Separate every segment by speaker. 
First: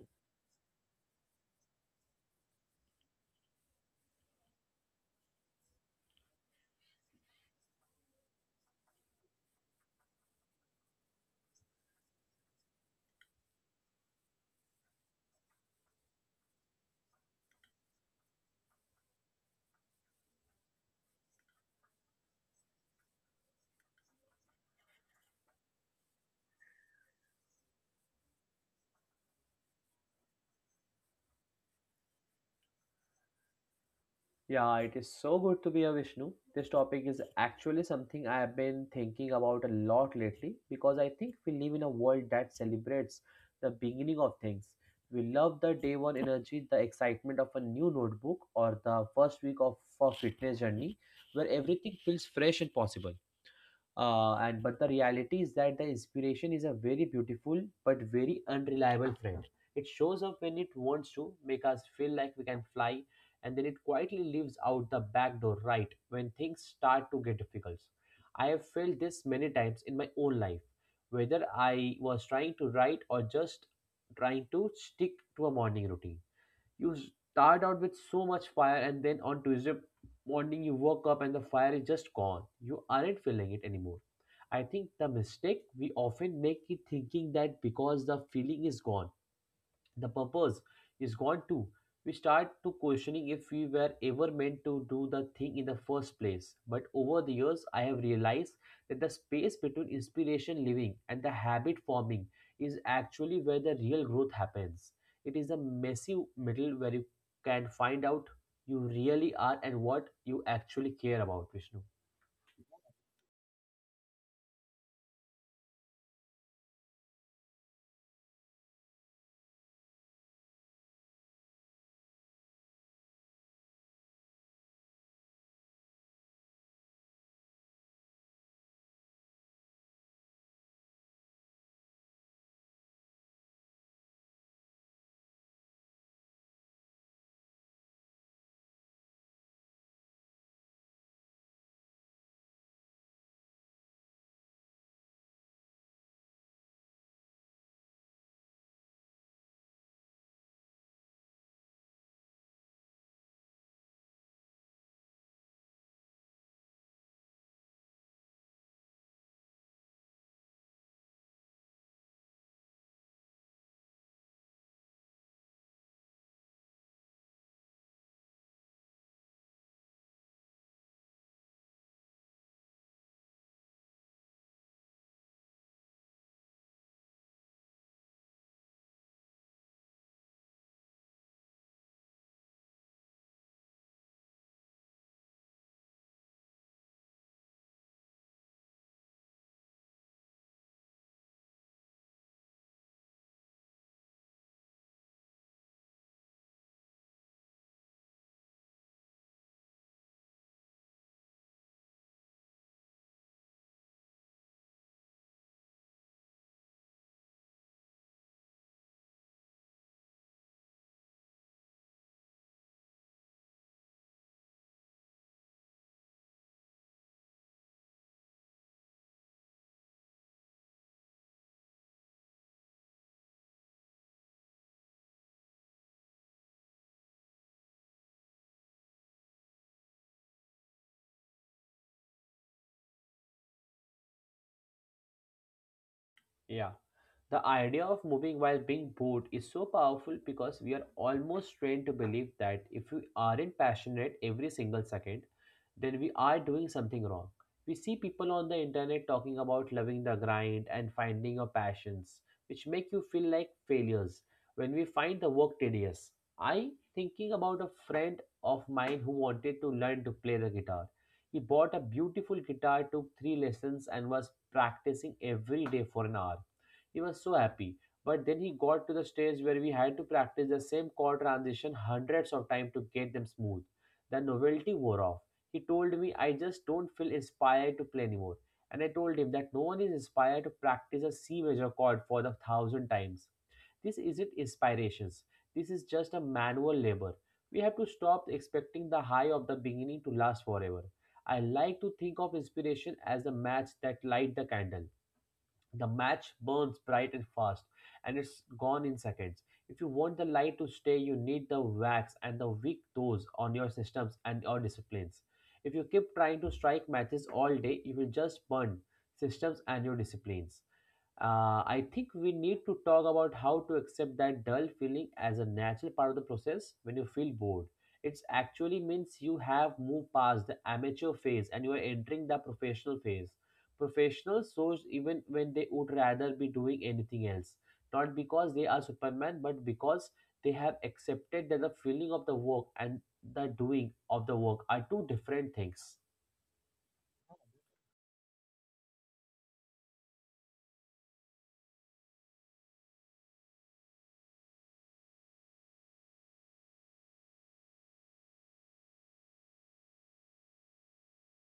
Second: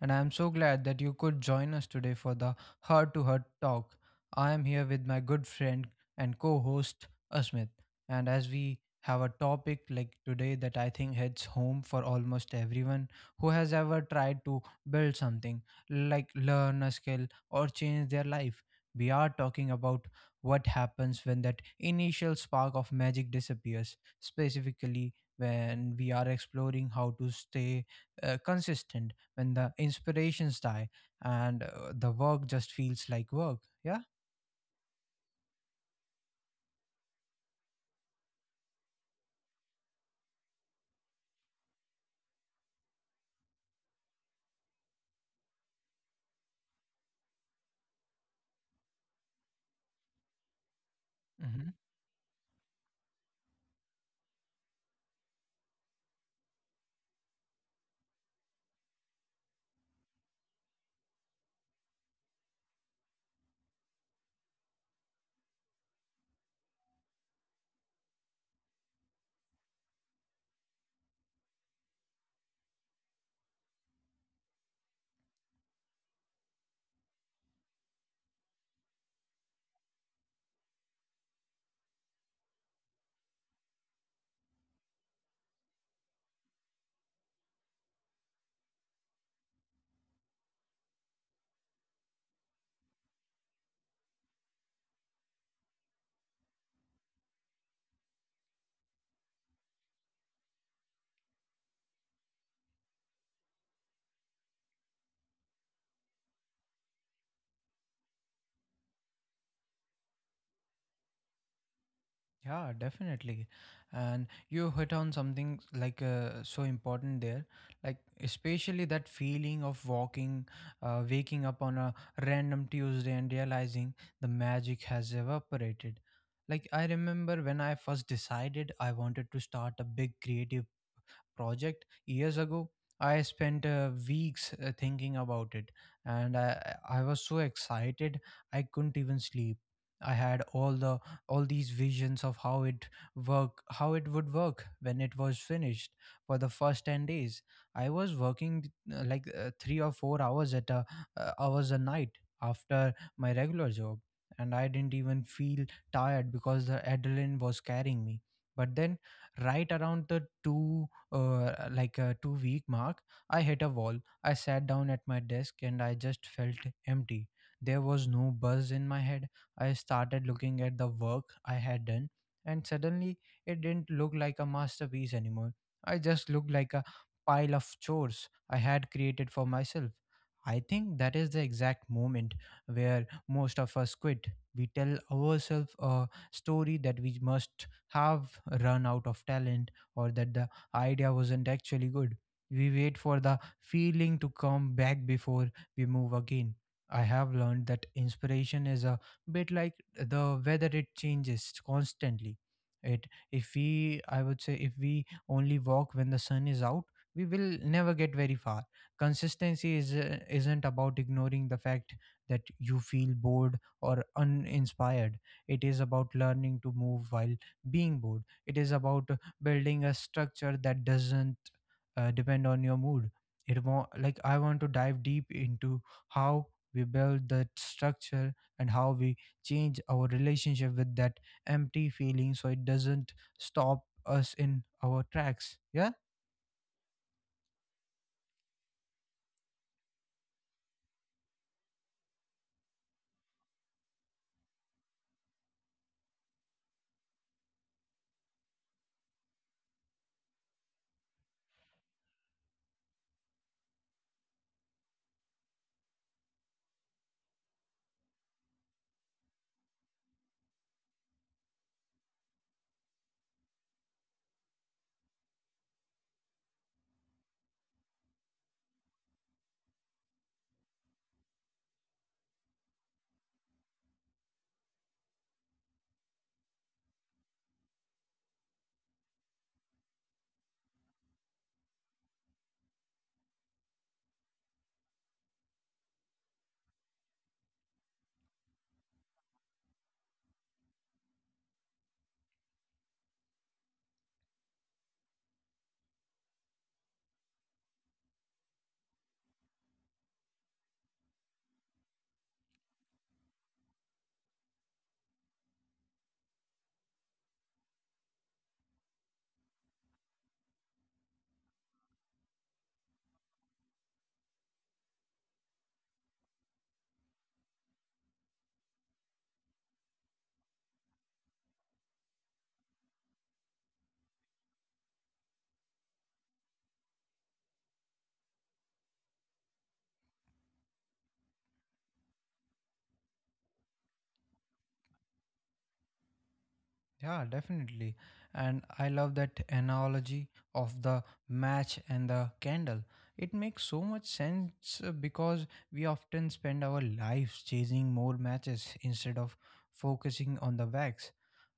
Speaker 1: and I am so glad that you could join us today for the Heart to Heart talk. I am here with my good friend and co host, Asmit. And as we have a topic like today that I think hits home for almost everyone who has ever tried to build something, like learn a skill or change their life, we are talking about what happens when that initial spark of magic disappears specifically when we are exploring how to stay consistent when the inspirations die and the work just feels like work. Yeah.
Speaker 2: Yeah, it is so good to be a Vishnu. This topic is actually something I have been thinking about a lot lately, because I think we live in a world that celebrates the beginning of things. We love the day one energy, the excitement of a new notebook, or the first week of a fitness journey where
Speaker 1: Hmm.
Speaker 2: everything feels fresh and possible. And but the reality is that the inspiration is a very beautiful but very unreliable friend. It shows up when it wants to make us feel like we can fly, and then it quietly leaves out the back door right when things start to get difficult. I have felt this many times in my own life, whether I was trying to write or just trying to stick to a morning routine. You start out with so much fire, and then on Tuesday morning, you woke up and the fire is just gone. You aren't feeling it anymore. I think the mistake we often make is thinking that because the feeling is gone, the purpose is gone too. We start to questioning if we were ever meant to do the thing in the first place. But over the years, I have realized that the space between inspiration living and the habit forming is actually where the real growth happens. It is a messy middle where you can find out you really are and what you actually care about, Vishnu.
Speaker 1: Yeah, definitely. And you hit on something like so important there, like especially that feeling of waking up on a random Tuesday and realizing the magic has evaporated. Like I remember when I first decided I wanted to start a big creative project years ago. I spent weeks thinking about it, and I was so excited I couldn't even sleep. I had all these visions of how it would work when it was finished. For the first 10 days, I was working three or four hours a night after my regular job, and I didn't even feel tired because the adrenaline was carrying me. But then, right around the two like a 2 week mark, I hit a wall. I sat down at my desk and I just felt empty. There was no buzz in my head. I started looking at the work I had done, and suddenly it didn't look like a masterpiece anymore. I just looked like a pile of chores I had created for myself. I think that is the exact moment where most of us quit. We tell ourselves a story that we must have run out of talent or that the idea wasn't actually good. We wait for the feeling to come back before we move again. I have learned that inspiration is a bit like the weather. It changes constantly. It if we I would say if we only walk when the sun is out, we will never get very far. Consistency is isn't about ignoring the fact that you feel bored or uninspired. It is about learning to move while being bored. It is about building a structure that doesn't depend on your mood. It won't like I want to dive deep into how we build that structure and how we change our relationship with that empty feeling so it doesn't stop us in our tracks. Yeah.
Speaker 2: Yeah. The idea of moving while being bored is so powerful, because we are almost trained to believe that if we aren't passionate every single second, then we are doing something wrong. We see people on the internet talking about loving the grind and finding your passions, which make you feel like failures when we find the work tedious. I thinking about a friend of mine who wanted to learn to play the guitar. He bought a beautiful guitar, took three lessons, and was practicing every day for an hour. He was so happy. But then he got to the stage where we had to practice the same chord transition hundreds of times to get them smooth. The novelty wore off. He told me, "I just don't feel inspired to play anymore." And I told him that no one is inspired to practice a C major chord for the thousand times. This isn't inspirations. This is just a manual labor. We have to stop expecting the high of the beginning to last forever. I like to think of inspiration as the match that light the candle. The match burns bright and fast, and it's gone in seconds. If you want the light to stay, you need the wax and the weak toes on your systems and your disciplines. If you keep trying to strike matches all day, you will just burn systems and your disciplines. I think we need to talk about how to accept that dull feeling as a natural part of the process. When you feel bored, it actually means you have moved past the amateur phase and you are entering the professional phase. Professionals source even when they would rather be doing anything else. Not because they are Superman, but because they have accepted that the feeling of the work and the doing of the work are two different things.
Speaker 1: Yeah, definitely. And I love that analogy of the match and the candle. It makes so much sense because we often spend our lives chasing more matches instead of focusing on the wax.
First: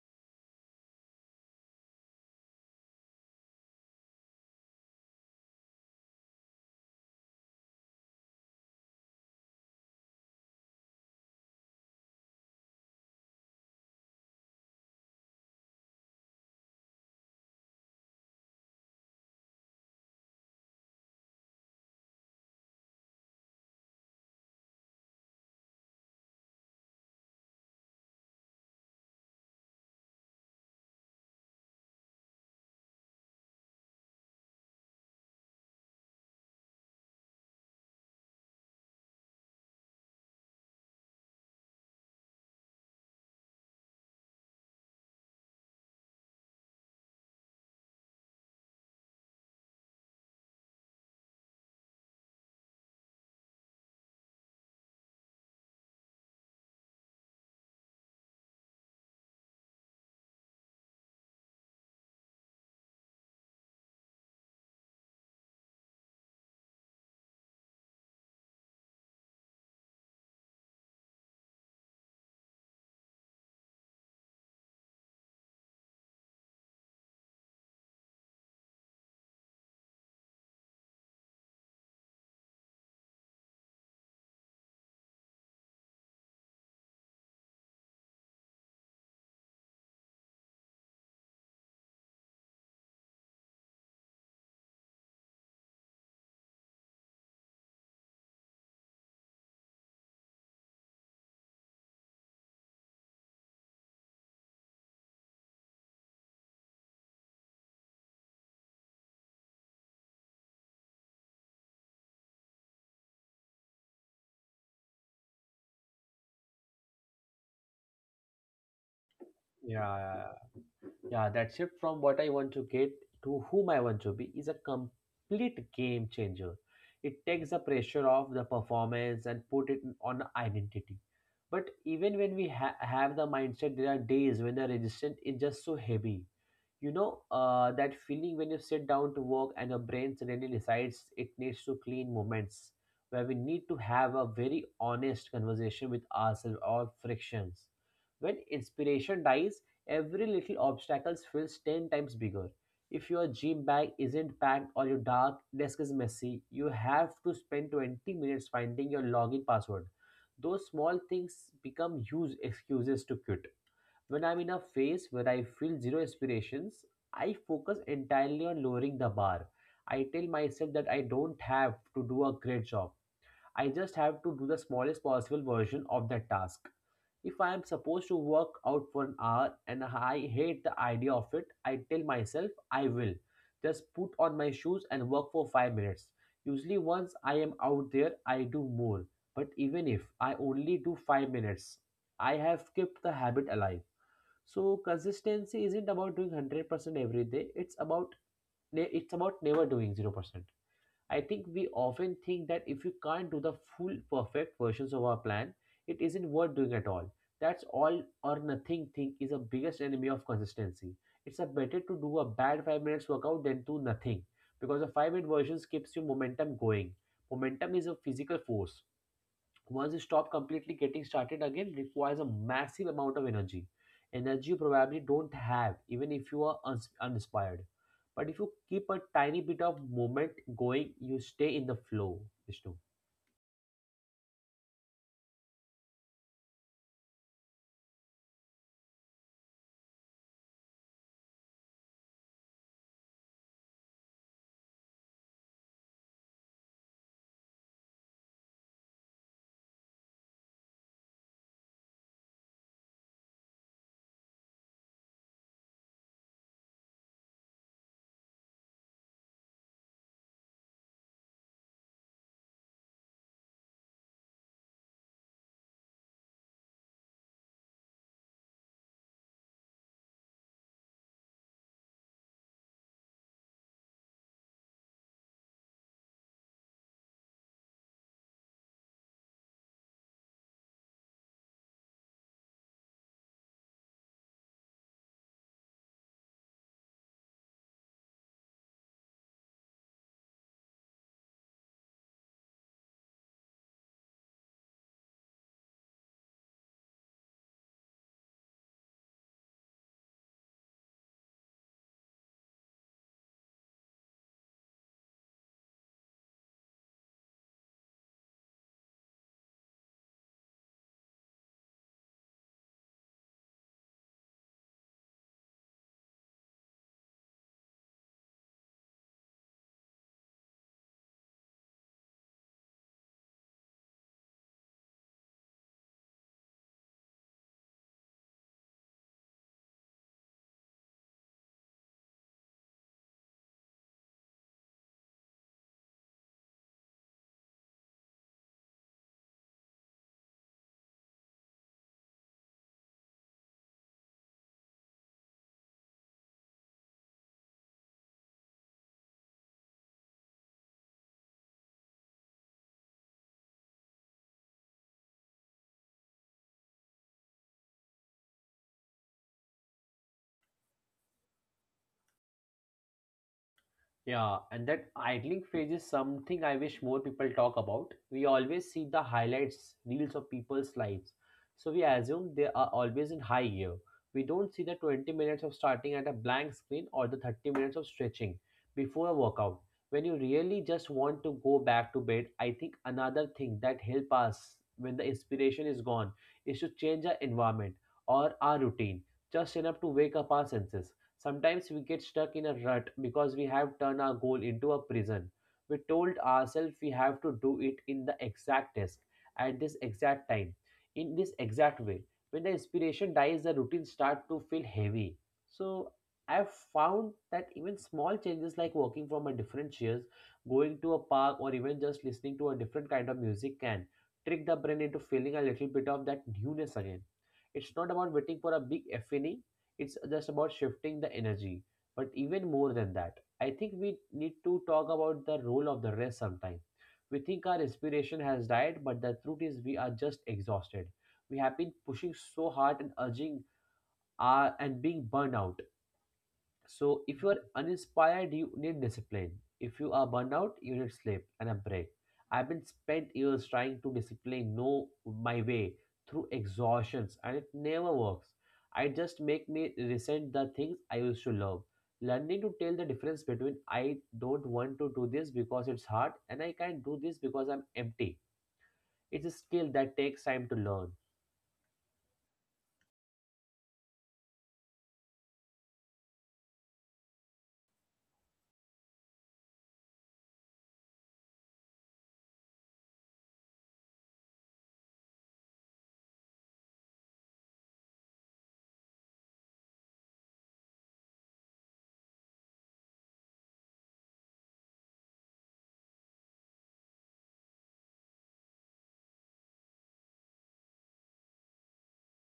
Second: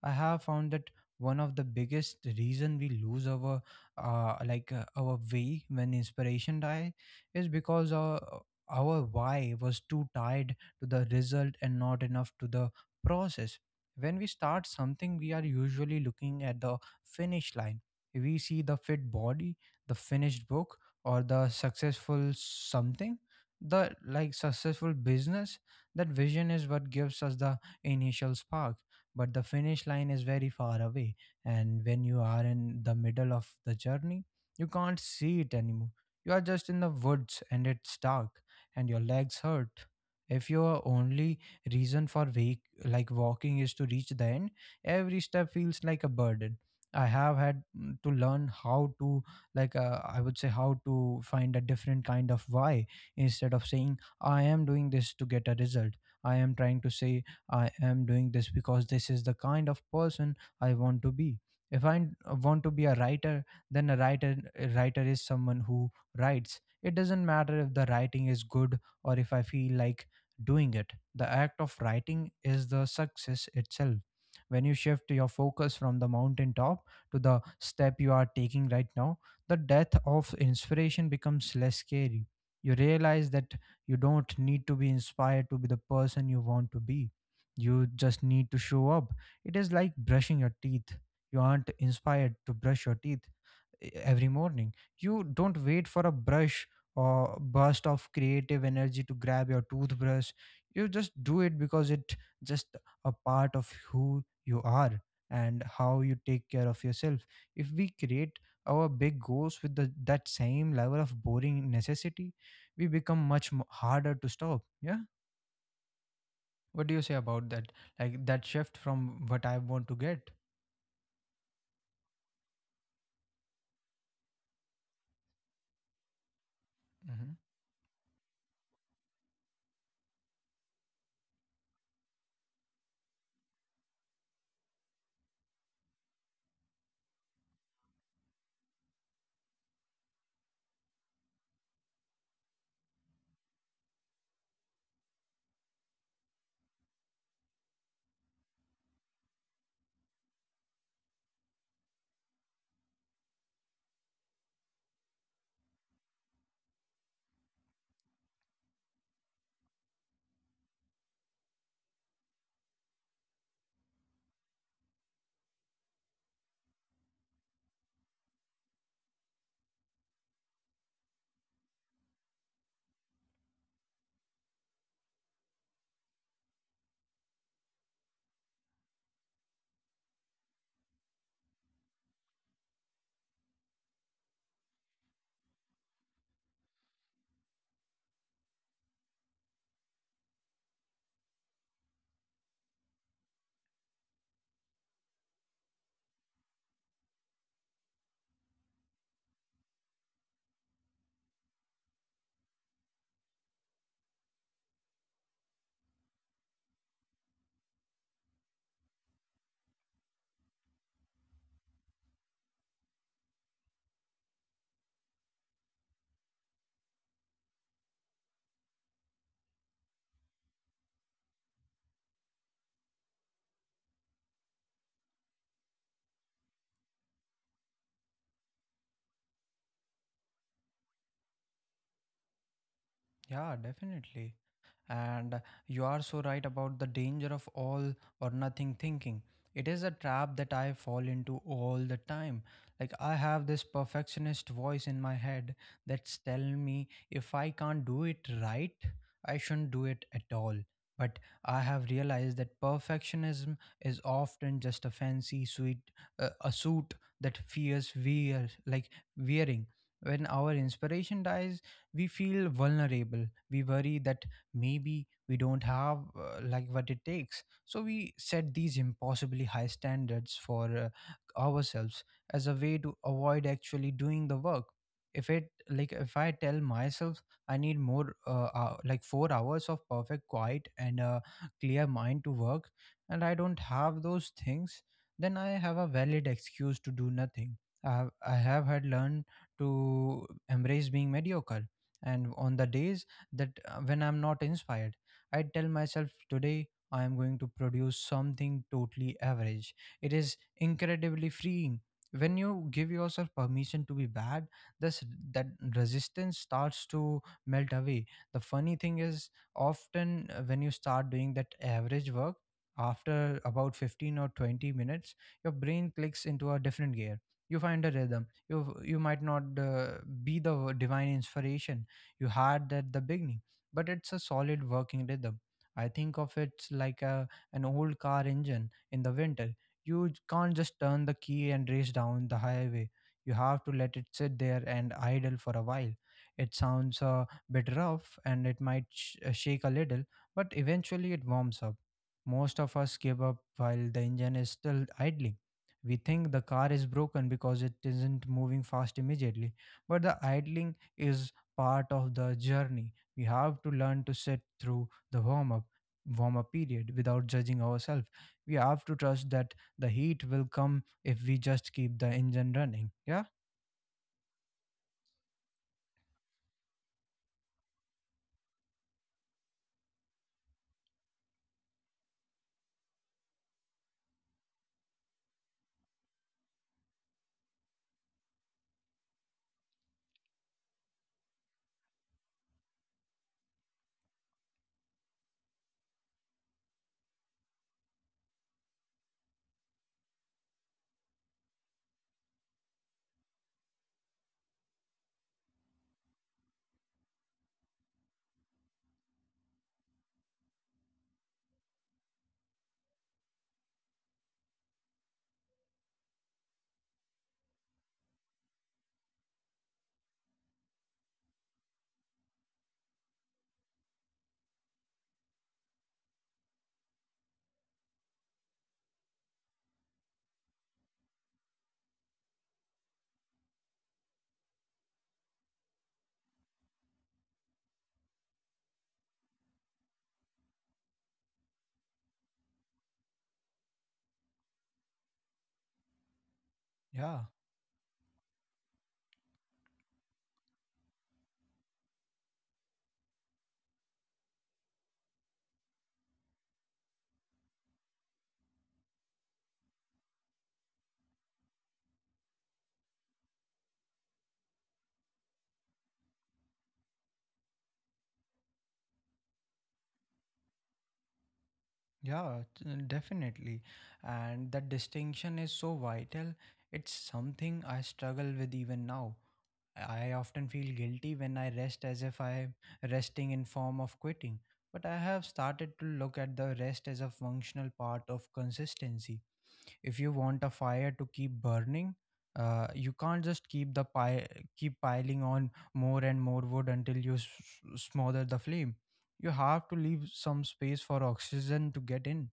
Speaker 1: I have found that one of the biggest reason we lose our our way when inspiration die is because our why was too tied to the result and not enough to the process. When we start something, we are usually looking at the finish line. We see the fit body, the finished book, or the successful something, the like successful business. That vision is what gives us the initial spark, but the finish line is very far away. And when you are in the middle of the journey, you can't see it anymore. You are just in the woods and it's dark and your legs hurt. If you are only reason for wake, like walking is to reach the end, every step feels like a burden. I have had to learn how to I would say how to find a different kind of why. Instead of saying I am doing this to get a result, I am trying to say I am doing this because this is the kind of person I want to be. If I want to be a writer, then a writer is someone who writes. It doesn't matter if the writing is good or if I feel like doing it. The act of writing is the success itself. When you shift your focus from the mountaintop to the step you are taking right now, the death of inspiration becomes less scary. You realize that you don't need to be inspired to be the person you want to be. You just need to show up. It is like brushing your teeth. You aren't inspired to brush your teeth every morning. You don't wait for a brush or burst of creative energy to grab your toothbrush. You just do it because it just a part of who you are and how you take care of yourself. If we create our big goals with that same level of boring necessity, we become much harder to stop. Yeah. What do you say about that? Like that shift from what I want to
Speaker 2: Yeah.
Speaker 1: get?
Speaker 2: Yeah, that shift from what I want to get to whom I want to be is a complete game changer. It
Speaker 1: Hmm.
Speaker 2: takes the pressure off the performance and put it on identity. But even when we have the mindset, there are days when the resistance is just so heavy. You know, that feeling when you sit down to work and your brain suddenly decides it needs to clean moments where we need to have a very honest conversation with ourselves or frictions. When inspiration dies, every little obstacle feels 10 times bigger. If your gym bag isn't packed or your dark desk is messy, you have to spend 20 minutes finding your login password. Those small things become huge excuses to quit. When I'm in a phase where I feel zero aspirations, I focus entirely on lowering the bar. I tell myself that I don't have to do a great job. I just have to do the smallest possible version of that task. If I am supposed to work out for an hour and I hate the idea of it, I tell myself I will just put on my shoes and work for 5 minutes. Usually, once I am out there, I do more. But even if I only do 5 minutes, I have kept the habit alive. So, consistency isn't about doing 100% every day. It's about, it's about never doing 0%. I think we often think that if we can't do the full perfect versions of our plan, it isn't worth doing at all. That's all or nothing thing is a biggest enemy of consistency. It's a better to do a bad 5 minutes workout than to nothing, because the 5-minute versions keeps your momentum going. Momentum is a physical force. Once you stop completely, getting started again requires a massive amount of energy, energy you probably don't have, even if you are uninspired. But if you keep a tiny bit of movement going, you stay in the flow, Vishnu.
Speaker 1: Yeah, definitely. And you are so right about the danger of all or nothing thinking. It is a trap that I fall into all the time. Like I have this perfectionist voice in my head that's telling me if I can't do it right, I shouldn't do it at all. But I have realized that perfectionism is often just a fancy suit that fears wearing. When our inspiration dies, we feel vulnerable. We worry that maybe we don't have what it takes, so we set these impossibly high standards for ourselves as a way to avoid actually doing the work. If it like If I tell myself I need more like 4 hours of perfect quiet and a clear mind to work, and I don't have those things, then I have a valid excuse to do nothing. I have had learned to embrace being mediocre, and on the days that when I'm not inspired, I tell myself today I am going to produce something totally average. It is incredibly freeing. When you give yourself permission to be bad, this that resistance starts to melt away. The funny thing is, often when you start doing that average work, after about 15 or 20 minutes, your brain clicks into a different gear. You find a rhythm. You might not be the divine inspiration you had at the beginning, but it's a solid working rhythm. I think of it like an old car engine in the winter. You can't just turn the key and race down the highway. You have to let it sit there and idle for a while. It sounds a bit rough and it might shake a little, but eventually it warms up. Most of us give up while the engine is still idling. We think the car is broken because it isn't moving fast immediately, but the idling is part of the journey. We have to learn to sit through the warm up period without judging ourselves. We have to trust that the heat will come if we just keep the engine running. Yeah,
Speaker 2: Yeah, and that idling phase is something I wish more people talk about. We always see the highlights, reels of people's lives. So we assume they are always in high gear. We don't see the 20 minutes of starting at a blank screen or the 30 minutes of stretching before a workout. When you really just want to go back to bed, I think another thing that help us when the inspiration is gone is to change our environment or our routine just enough to wake up our senses. Sometimes we get stuck in a rut because we have turned our goal into a prison. We told ourselves we have to do it in the exact task, at this exact time, in this exact way. When the inspiration dies, the routine start to feel heavy. So I've found that even small changes like walking from a different chairs, going to a park, or even just listening to a different kind of music can trick the brain into feeling a little bit of that newness again. It's not about waiting for a big epiphany. It's just about shifting the energy. But even more than that, I think we need to talk about the role of the rest sometime. We think our inspiration has died, but the truth is we are just exhausted. We have been pushing so hard and urging and being burned out. So if
Speaker 1: yeah,
Speaker 2: you are uninspired, you need discipline. If you are burned out, you need sleep and a break. I've been spent years trying to discipline no my way through exhaustions, and it never works. I just make me resent the things I used to love. Learning to tell the difference between I don't want to do this because it's hard and I can't do this because I'm empty. It's a skill that takes time to learn.
Speaker 1: yeah, definitely. And that distinction is so vital. It's something I struggle with even now. I often feel guilty when I rest as if I am resting in form of quitting. But I have started to look at the rest as a functional part of consistency. If you want a fire to keep burning, you can't just keep piling on more and more wood until you smother the flame. You have to leave some space for oxygen to get in.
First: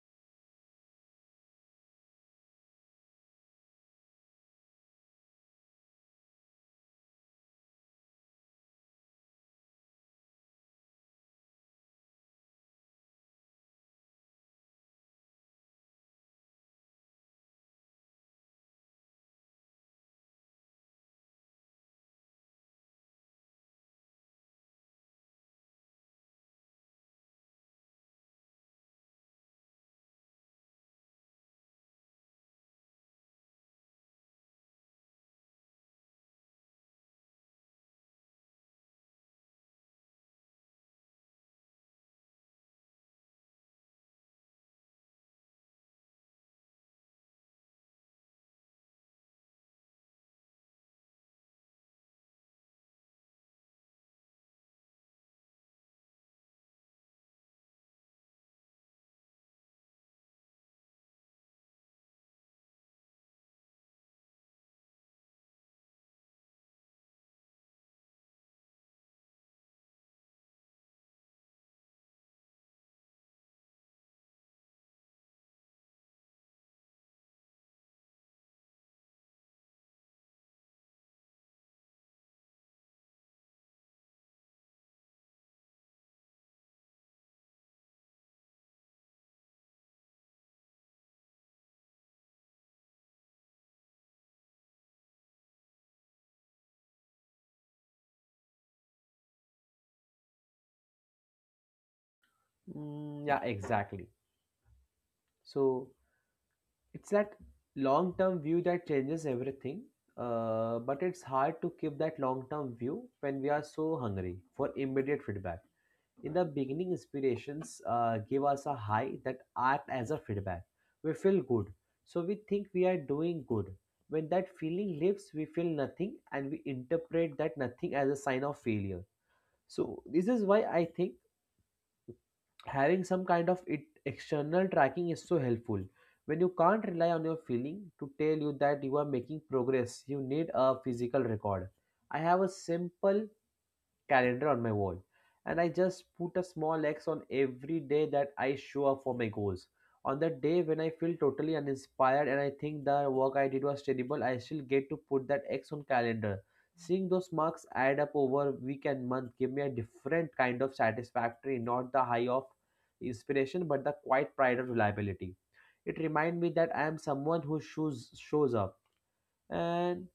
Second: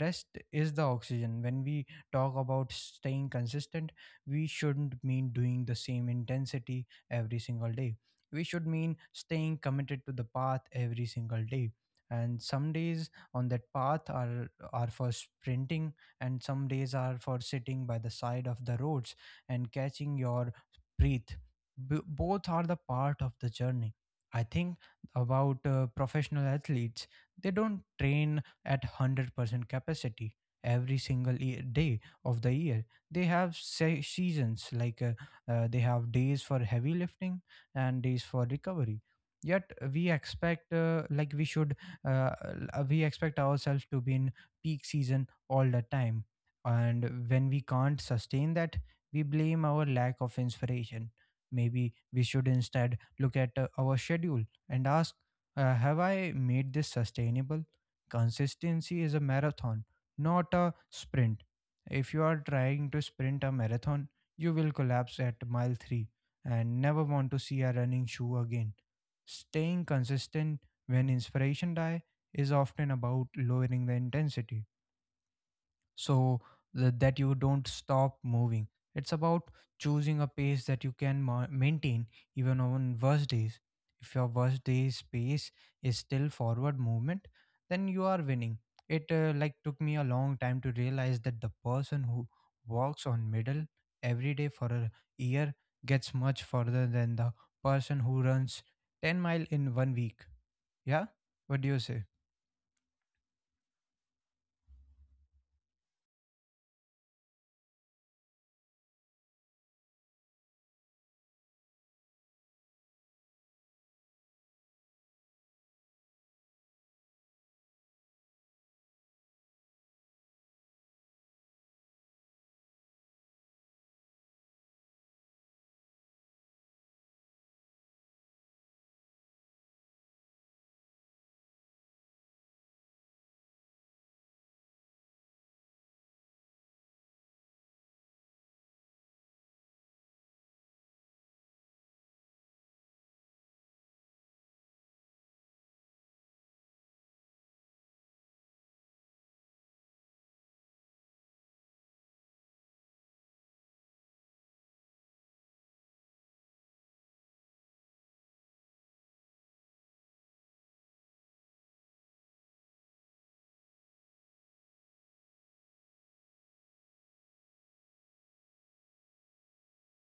Speaker 1: Rest is the oxygen. When we talk about staying consistent, we shouldn't mean doing the same intensity every single day. We should mean staying committed to the path every single day. And some days on that path are for sprinting, and some days are for sitting by the side of the roads and catching your breath. Both are the part of the journey. I think about professional athletes. They don't train at 100% capacity every single day of the year. They have seasons like they have days for heavy lifting and days for recovery. Yet we expect like we should uh, we expect ourselves to be in peak season all the time. And when we can't sustain that, we blame our lack of inspiration. Maybe we should instead look at our schedule and ask have I made this sustainable? Consistency is a marathon, not a sprint. If you are trying to sprint a marathon, you will collapse at mile 3 and never want to see a running shoe again. Staying consistent when inspiration die is often about lowering the intensity so that you don't stop moving. It's about choosing a pace that you can maintain even on worst days. If your worst day's pace is still forward movement, then you are winning. It took me a long time to realize that the person who walks on middle every day for a year gets much further than the person who runs 10 mile in one week. Yeah, what do you say?
Speaker 2: Mm, yeah, exactly. So it's that long term view that changes everything, but it's hard to keep that long term view when we are so hungry for immediate feedback. In the beginning, inspirations give us a high that act as a feedback. We feel good, so we think we are doing good. When that feeling leaves, we feel nothing and we interpret that nothing as a sign of failure. So, this is why I think having some kind of it external tracking is so helpful. When you can't rely on your feeling to tell you that you are making progress, you need a physical record. I have a simple calendar on my wall, and I just put a small X on every day that I show up for my goals. On the day when I feel totally uninspired and I think the work I did was terrible, I still get to put that X on calendar. Seeing those marks add up over week and month give me a different kind of satisfactory, not the high of inspiration, but the quiet pride of reliability. It reminds me that I am someone who shows up. And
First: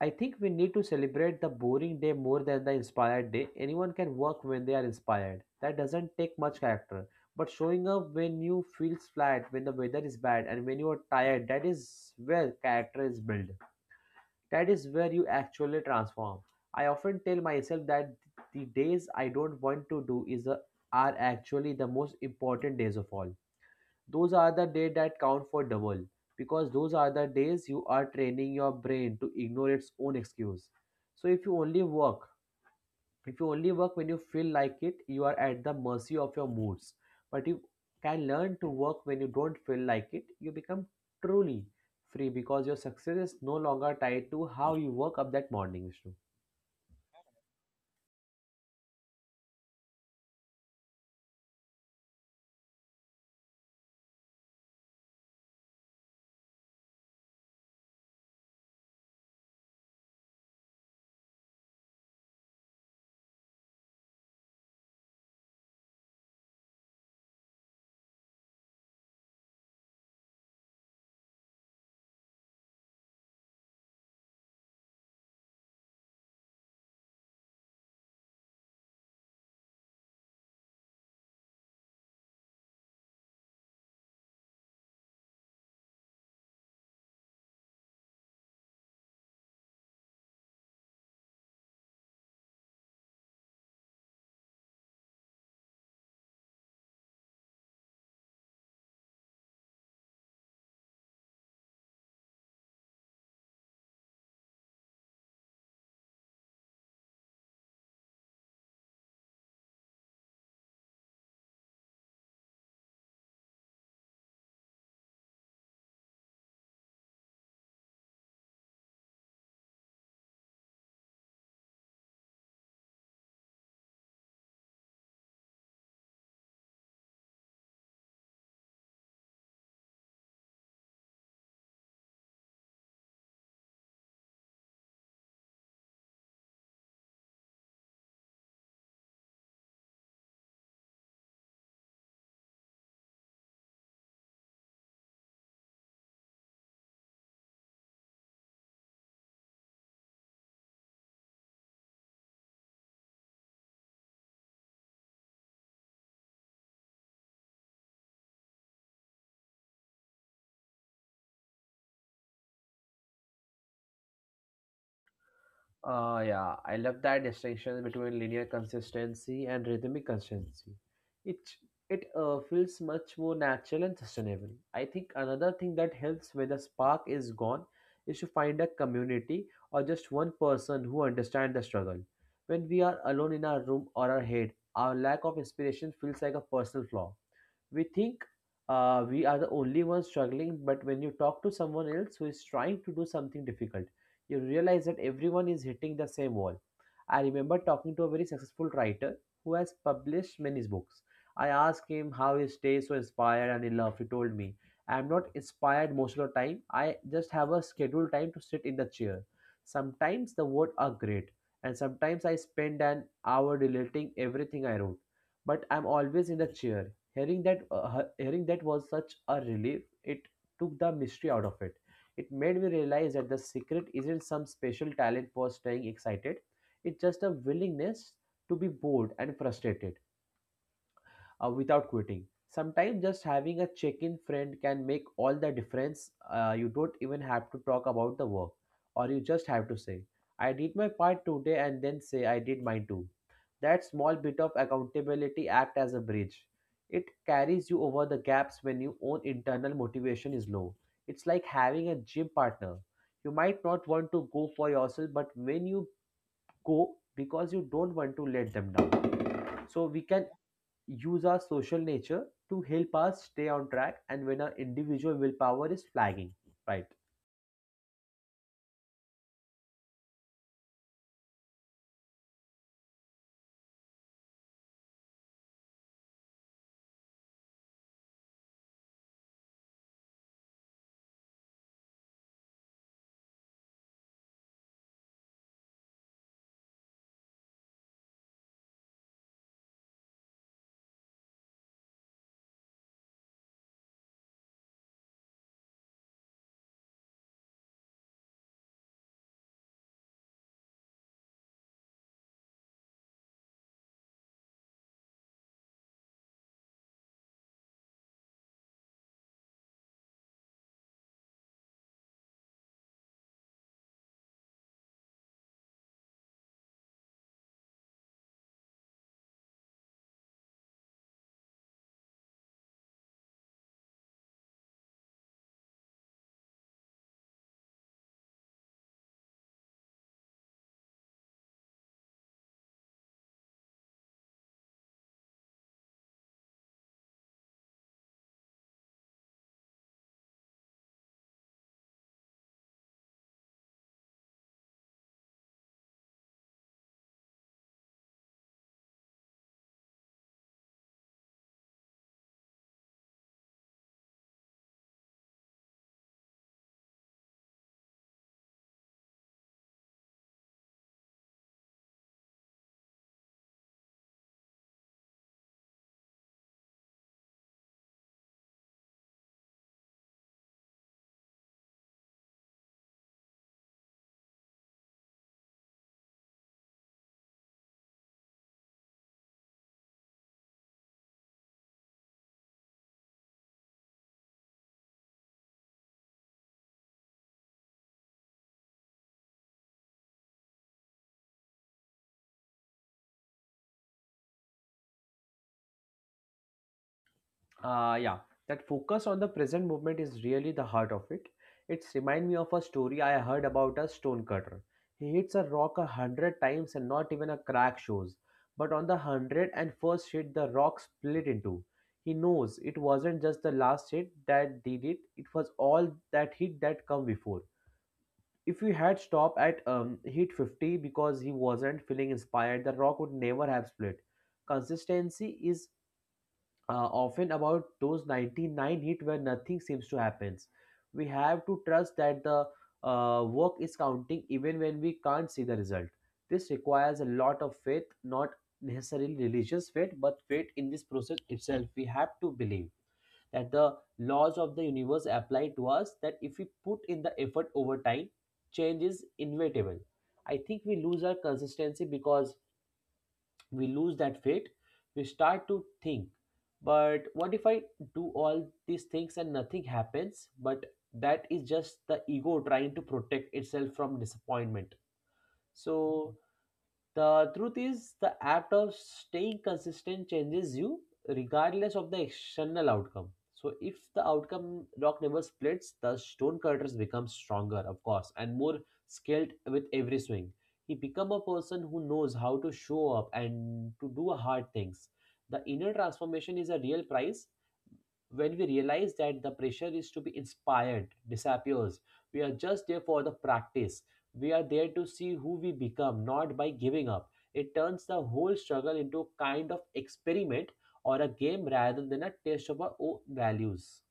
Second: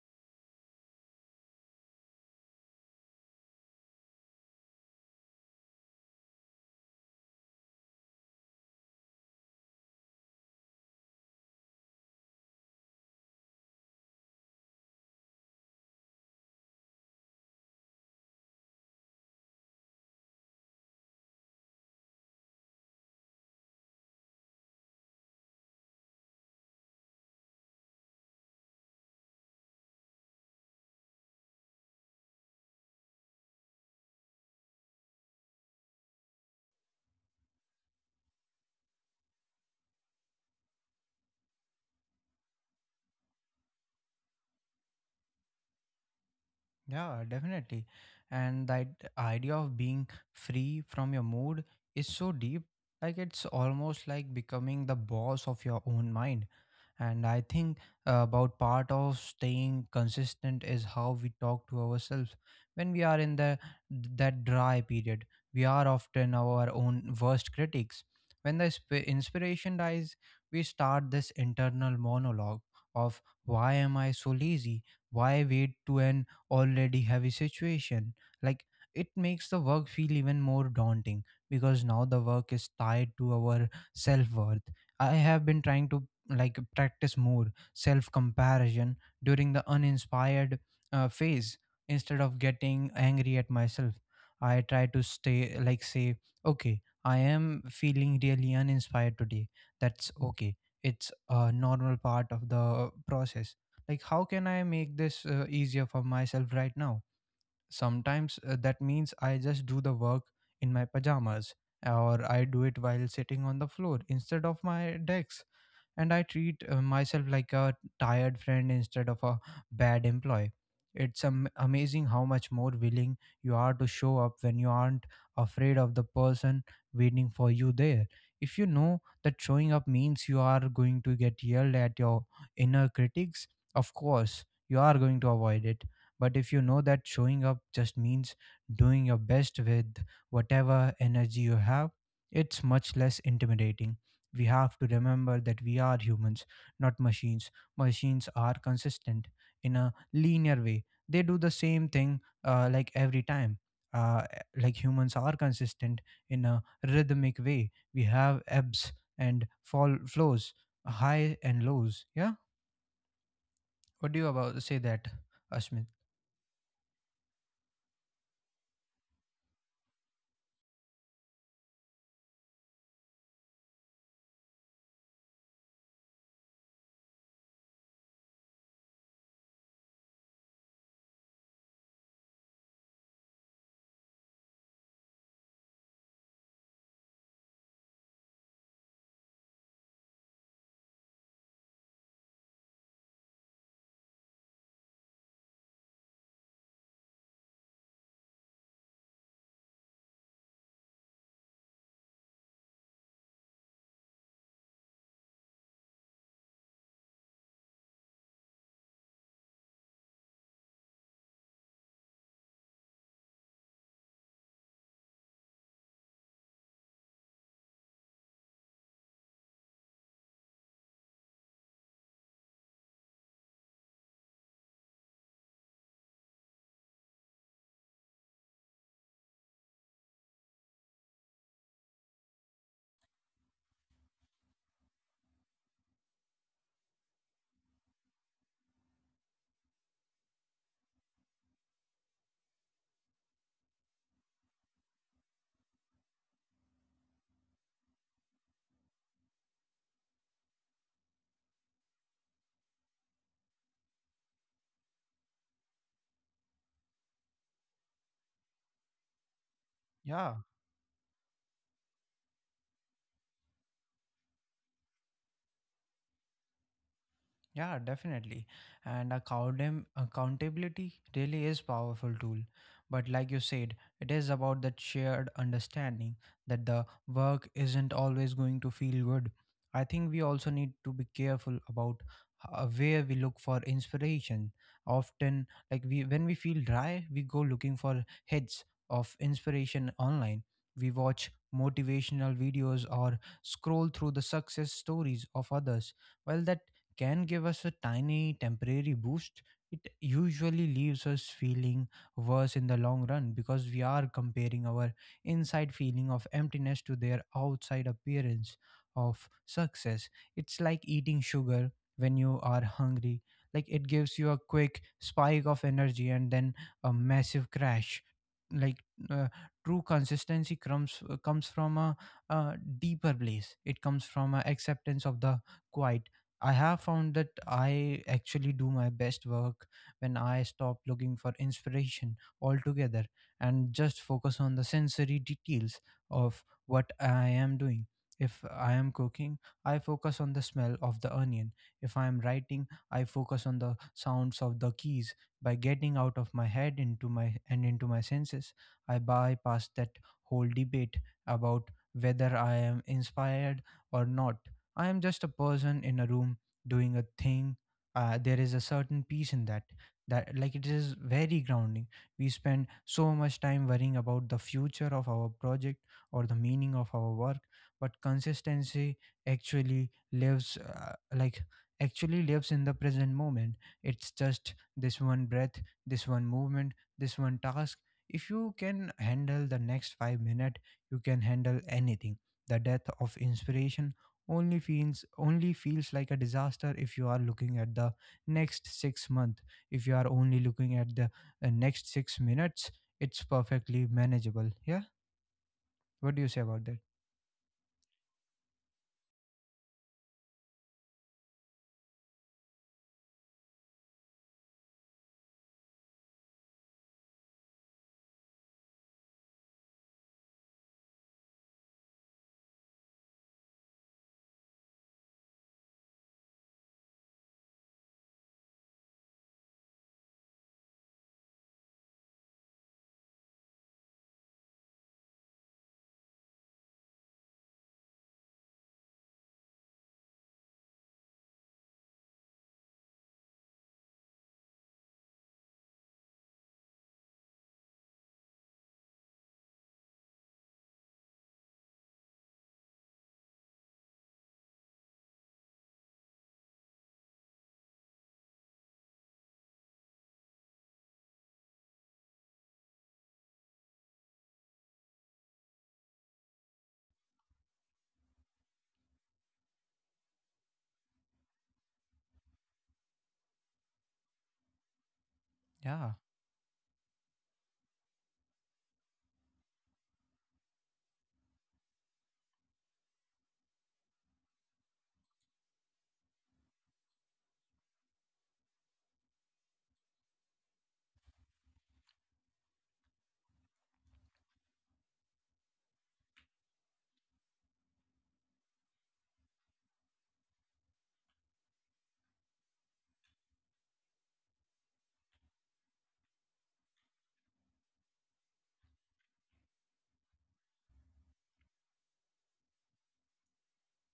Speaker 2: I think we need to celebrate the boring day more than the inspired day. Anyone can work when they are inspired. That doesn't take much character. But showing up when you feel flat, when the weather is bad, and when you are tired, that is where character is built. That is where you actually transform. I often tell myself that the days I don't want to do is are actually the most important days of all. Those are the days that count for double, because those are the days you are training your brain to ignore its own excuse. So if you only work, if you only work when you feel like it, you are at the mercy of your moods. But you can learn to work when you don't feel like it, you become truly free, because your success is no longer tied to how you woke up that morning, Vishnu.
Speaker 1: Yeah, definitely. And that idea of being free from your mood is so deep. Like it's almost like becoming the boss of your own mind, and I think about part of staying consistent is how we talk to ourselves when we are in the that dry period. We are often our own worst critics. When the inspiration dies, we start this internal monologue of why am I so lazy, why wait to an already heavy situation. Like, it makes the work feel even more daunting because now the work is tied to our self worth. I have been trying to like practice more self comparison during the uninspired phase. Instead of getting angry at myself, I try to stay like say, okay, I am feeling really uninspired today, that's okay, it's a normal part of the process. Like, how can I make this easier for myself right now? Sometimes that means I just do the work in my pajamas, or I do it while sitting on the floor instead of my desk. And I treat myself like a tired friend instead of a bad employee. It's amazing how much more willing you are to show up when you aren't afraid of the person waiting for you there. If you know that showing up means you are going to get yelled at your inner critics, of course, you are going to avoid it. But if you know that showing up just means doing your best with whatever energy you have, it's much less intimidating. We have to remember that we are humans, not machines. Machines are consistent in a linear way. They do the same thing like every time. Uh, like, humans are consistent in a rhythmic way. We have ebbs and fall flows, high and lows. Yeah. What do you about say that, Ashmit?
Speaker 2: Yeah, I love that distinction between linear consistency and rhythmic consistency. It it feels much more natural and sustainable. I think another thing that helps when the spark is gone is to find a community or just one person who understands the struggle. When we are alone in our room or our head, our lack of inspiration feels like a personal flaw. We think we are the only ones struggling, but when you talk to someone else who is trying to do something difficult, you realize that everyone is hitting the same wall. I remember talking to a very successful writer who has published many books. I asked him how he stays so inspired and in love. He told me, I'm not inspired most of the time. I just have a scheduled time to sit in the chair. Sometimes the words are great, and sometimes I spend an hour deleting everything I wrote. But I'm always in the chair. Hearing that was such a relief. It took the mystery out of it. It made me realize that the secret isn't some special talent for staying excited, it's just a willingness to be bored and frustrated without quitting. Sometimes just having a check in friend can make all the difference. You don't even have to talk about the work, or you just have to say, I did my part today, and then say, I did mine too. That small bit of accountability act as a bridge. It carries you over the gaps when your own internal motivation is low. It's like having a gym partner. You might not want to go for yourself, but when you go because you don't want to let them down, so we can
Speaker 1: Yeah.
Speaker 2: use our social nature to help us stay on track and when our individual willpower is flagging, right?
Speaker 1: Yeah, definitely. And accountability really is powerful tool. But like you said, it is about that shared understanding that the work isn't always going to feel good. I think we also need to be careful about where we look for inspiration. Often, like we when we feel dry, we go looking for hits of inspiration online. We watch motivational videos or scroll through the success stories of others. Well, that can give us a tiny temporary boost, it usually leaves us feeling worse in the long run because we are comparing our inside feeling of emptiness to their outside appearance of success. It's like eating sugar when you are hungry. Like, it gives you a quick spike of energy and then a massive crash. Like uh, True consistency comes from a deeper place. It comes from a acceptance of the quiet. I have found that I actually do my best work when I stop looking for inspiration altogether and just focus on the sensory details of what I am doing. If I am cooking, I focus on the smell of the onion. If I am writing, I focus on the sounds of the keys. By getting out of my head into my senses, I bypass that whole debate about whether I am inspired or not. I am just a person in a room doing a thing. There is a certain peace in that. That, like, it is very grounding. We spend so much time worrying about the future of our project or the meaning of our work, but consistency actually lives uh, like actually lives in the present moment. It's just this one breath, this one movement, this one task. If you can handle the next 5 minutes, you can handle anything. The death of inspiration only feels like a disaster if you are looking at the next 6 month. If you are only looking at the next 6 minutes, it's perfectly manageable. Yeah, what do you say about that?
Speaker 2: Yeah, that focus on the present moment is really the heart of it. It's remind me of a story I heard about a stonecutter. He hits a rock a hundred times and not even a crack shows, but on the hundred and first hit the rock split into. He knows it wasn't just the last hit that did it, it was all that hit that come before. If we had stopped at Heat 50 because he wasn't feeling inspired, The Rock would never have split. Consistency is often about those 99 Heat where nothing seems to happen. We have to trust that the work is counting even when we can't see the result. This requires a lot of faith, not necessarily religious faith, but faith in this process itself. We have to believe that the laws of the universe apply to us, that if we put in the effort over time, change is inevitable. I think we lose our consistency because we lose that faith. We start to think, but what if I do all these things and nothing happens? But that is just the ego trying to protect itself from disappointment.
Speaker 1: Yeah.
Speaker 2: So the truth is, the act of staying consistent changes you regardless of the external outcome. So, if the outcome rock never splits, the stonecutters become stronger, of course, and more skilled with every swing. He become a person who knows how to show up and to do hard things. The inner transformation is a real prize. When we realize that the pressure is to be inspired disappears, we are just there for the practice. We are there to see who we become, not by giving up. It turns the whole struggle into a kind of experiment or a game rather than a test of our own values.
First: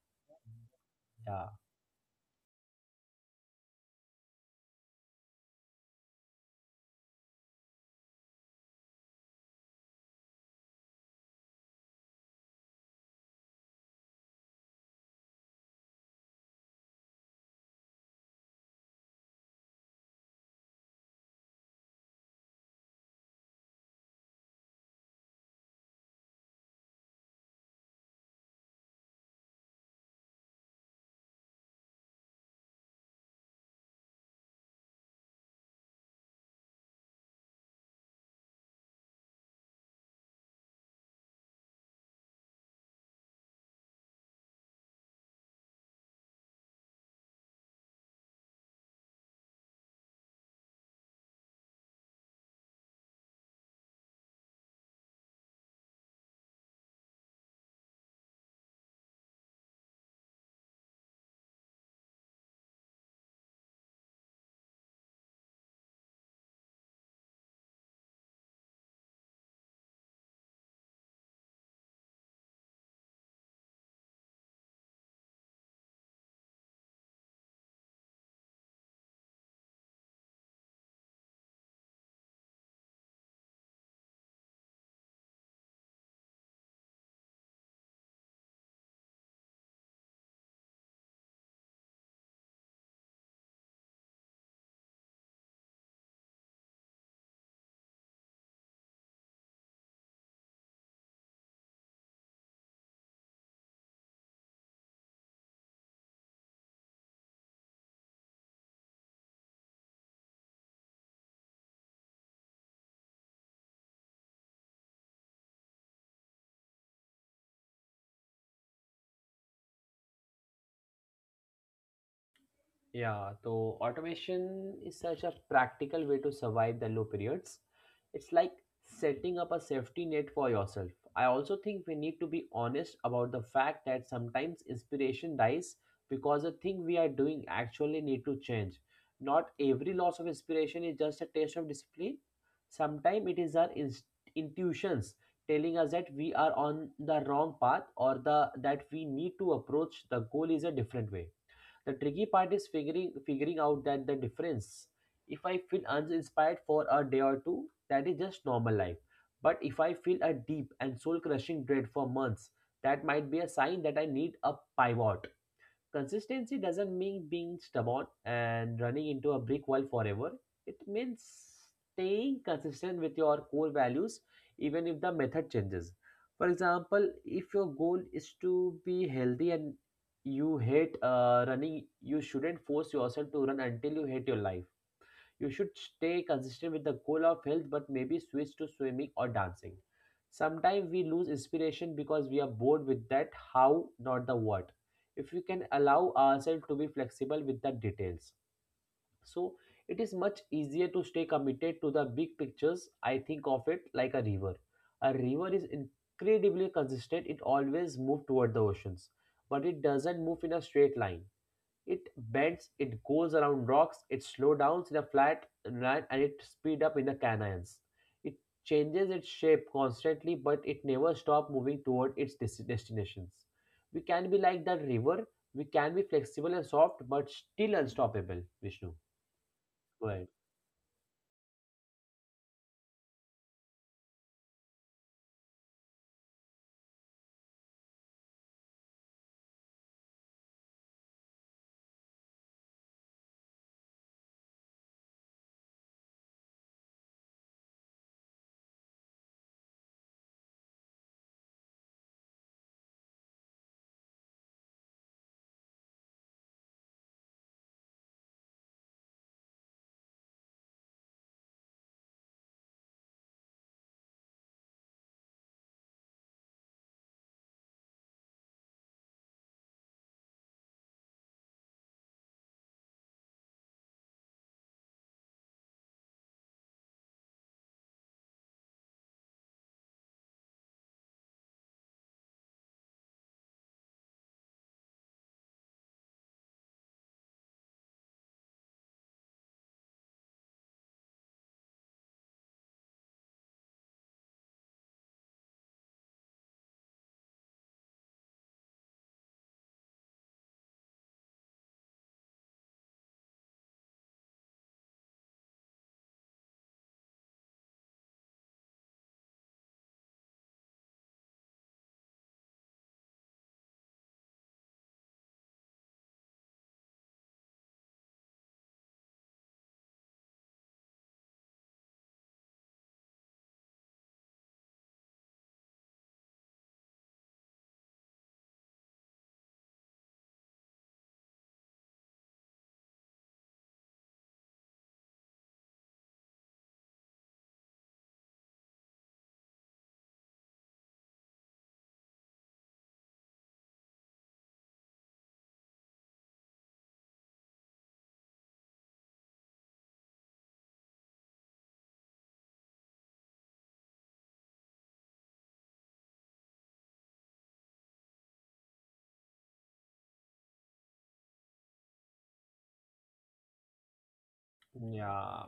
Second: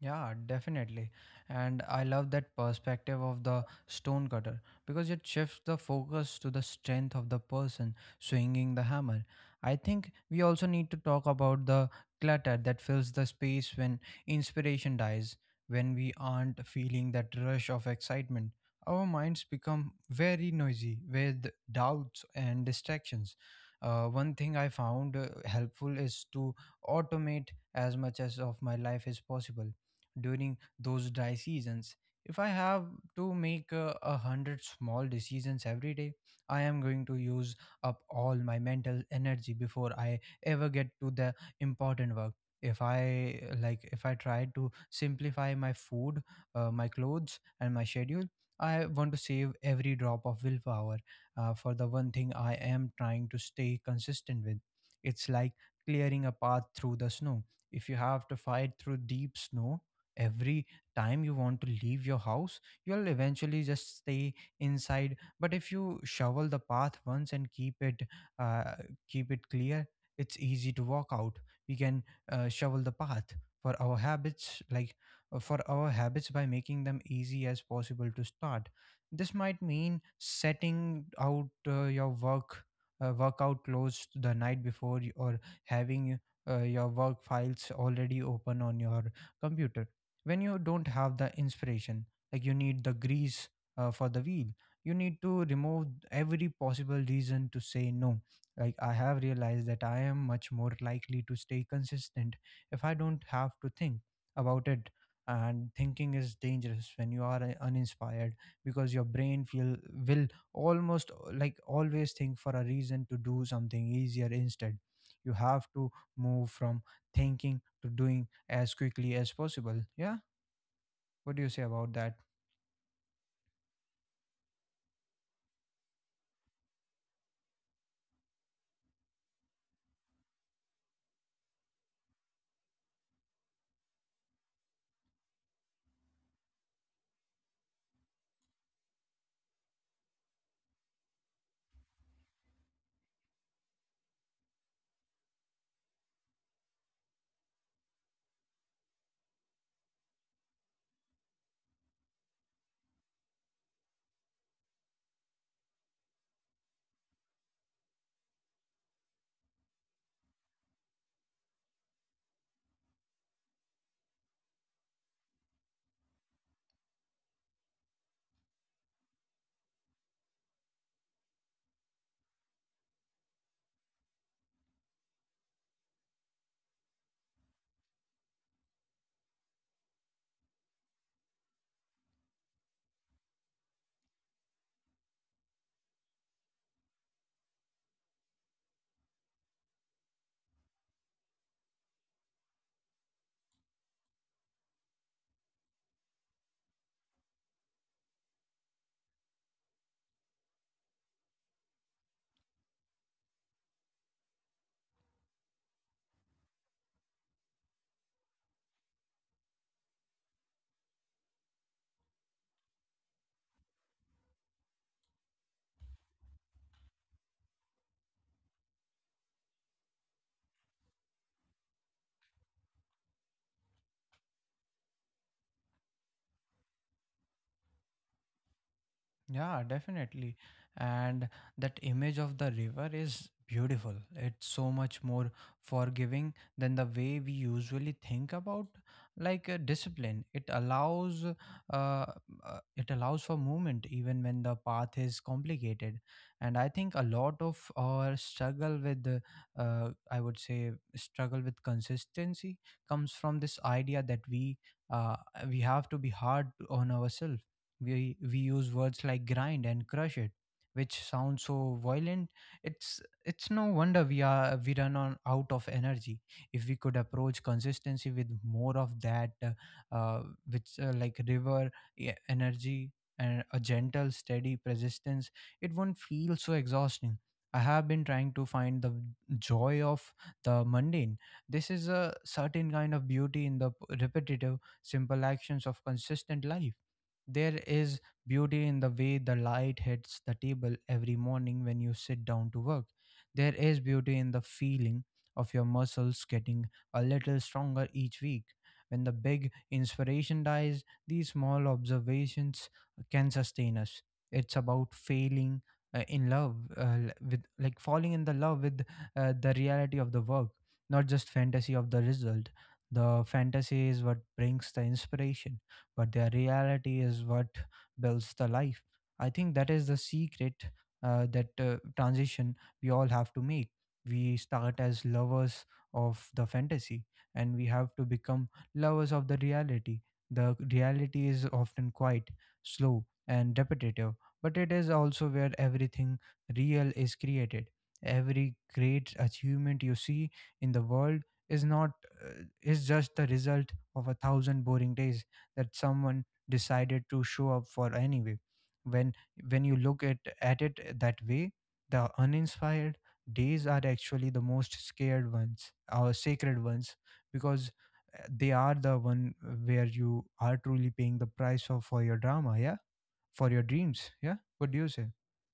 Speaker 1: Yeah, definitely.
Speaker 2: Yeah
Speaker 1: And I love that perspective of the stonecutter because it shifts the focus to the strength of the person swinging the hammer. I think we also need to talk about the clutter that fills the space when inspiration dies, when we aren't feeling that rush of excitement. Our minds become very noisy with doubts and distractions. One thing I found helpful is to automate as much as of my life is possible during those dry seasons. If I have to make a hundred small decisions every day, I am going to use up all my mental energy before I ever get to the important work. If I try to simplify my food, my clothes, and my schedule, I want to save every drop of willpower for the one thing I am trying to stay consistent with. It's like clearing a path through the snow. If you have to fight through deep snow, every time you want to leave your house, you'll eventually just stay inside. But if you shovel the path once and uh, keep it clear, it's easy to walk out. We can shovel the path for our habits like for our habits by making them easy as possible to start. This might mean setting out your workout clothes the night before, or having your work files already open on your computer when you don't have the inspiration. Like, you need the grease for the wheel. You need to remove every possible reason to say no. Like, I have realized that I am much more likely to stay consistent if I don't have to think about it. And thinking is dangerous when you are uninspired because your brain feel will almost always think for a reason to do something easier instead. You have to move from thinking to doing as quickly as possible. Yeah, what do you say about that?
Speaker 2: Yeah, so automation is such a practical way to survive the low periods. It's like setting up a safety net for yourself. I also think we need to be honest about the fact that sometimes inspiration dies because the thing we are doing actually need to change. Not every loss of inspiration is just a taste of discipline. Sometimes it is our intuitions telling us that we are on the wrong path or the that we need to approach the goal is a different way. The tricky part is figuring out that the difference. If I feel uninspired for a day or two, that is just normal life. But if I feel a deep and soul crushing dread for months, that might be a sign that I need a pivot. Consistency doesn't mean being stubborn and running into a brick wall forever. It means staying consistent with your core values even if the method changes. For example, if your goal is to be healthy and you hate running, you shouldn't force yourself to run until you hate your life. You should stay consistent with the goal of health, but maybe switch to swimming or dancing. Sometimes we lose inspiration because we are bored with that how, not the what. If we can allow ourselves to be flexible with the details. So it is much easier to stay committed to the big pictures. I think of it like a river. A river is incredibly consistent, it always moves toward the oceans, but it doesn't move in a straight line. It bends, it goes around rocks, it slows down in a flat line, and it speeds up in the canyons. It changes its shape constantly, but it never stops moving toward its destinations. We can be like that river, we can be flexible and soft, but still unstoppable, Vishnu.
Speaker 1: Yeah,
Speaker 2: Go ahead.
Speaker 1: definitely. And that image of the river is beautiful. It's so much more forgiving than the way we usually think about discipline. Uh, it allows for movement even when the path is complicated. And I think a lot of our struggle with I would say struggle with consistency comes from this idea that uh, we have to be hard on ourselves. We use words like grind and crush it, which sound so violent. It's no wonder we run on out of energy. If we could approach consistency with more of that uh, which like river energy and a gentle steady persistence, it won't feel so exhausting. I have been trying to find the joy of the mundane. This is a certain kind of beauty in the repetitive simple actions of consistent life. There is beauty in the way the light hits the table every morning when you sit down to work. There is beauty in the feeling of your muscles getting a little stronger each week. When the big inspiration dies, these small observations can sustain us. It's about failing in love, l- with like falling in the love with the reality of the work, not just fantasy of the result. The fantasy is what brings the inspiration, but their reality is what builds the life. I think that is the secret, that transition we all have to make. We start as lovers of the fantasy, and we have to become lovers of the reality. The reality is often quite slow and repetitive, but it is also where everything real is created. Every great achievement you see in the world is not is just the result of a thousand boring days that someone decided to show up for anyway. When when you look at it that way, the uninspired days are actually the most scared ones our sacred ones because they are the one where you are truly paying the price of for your drama yeah for your dreams. Yeah, what do you say?
Speaker 2: Yeah,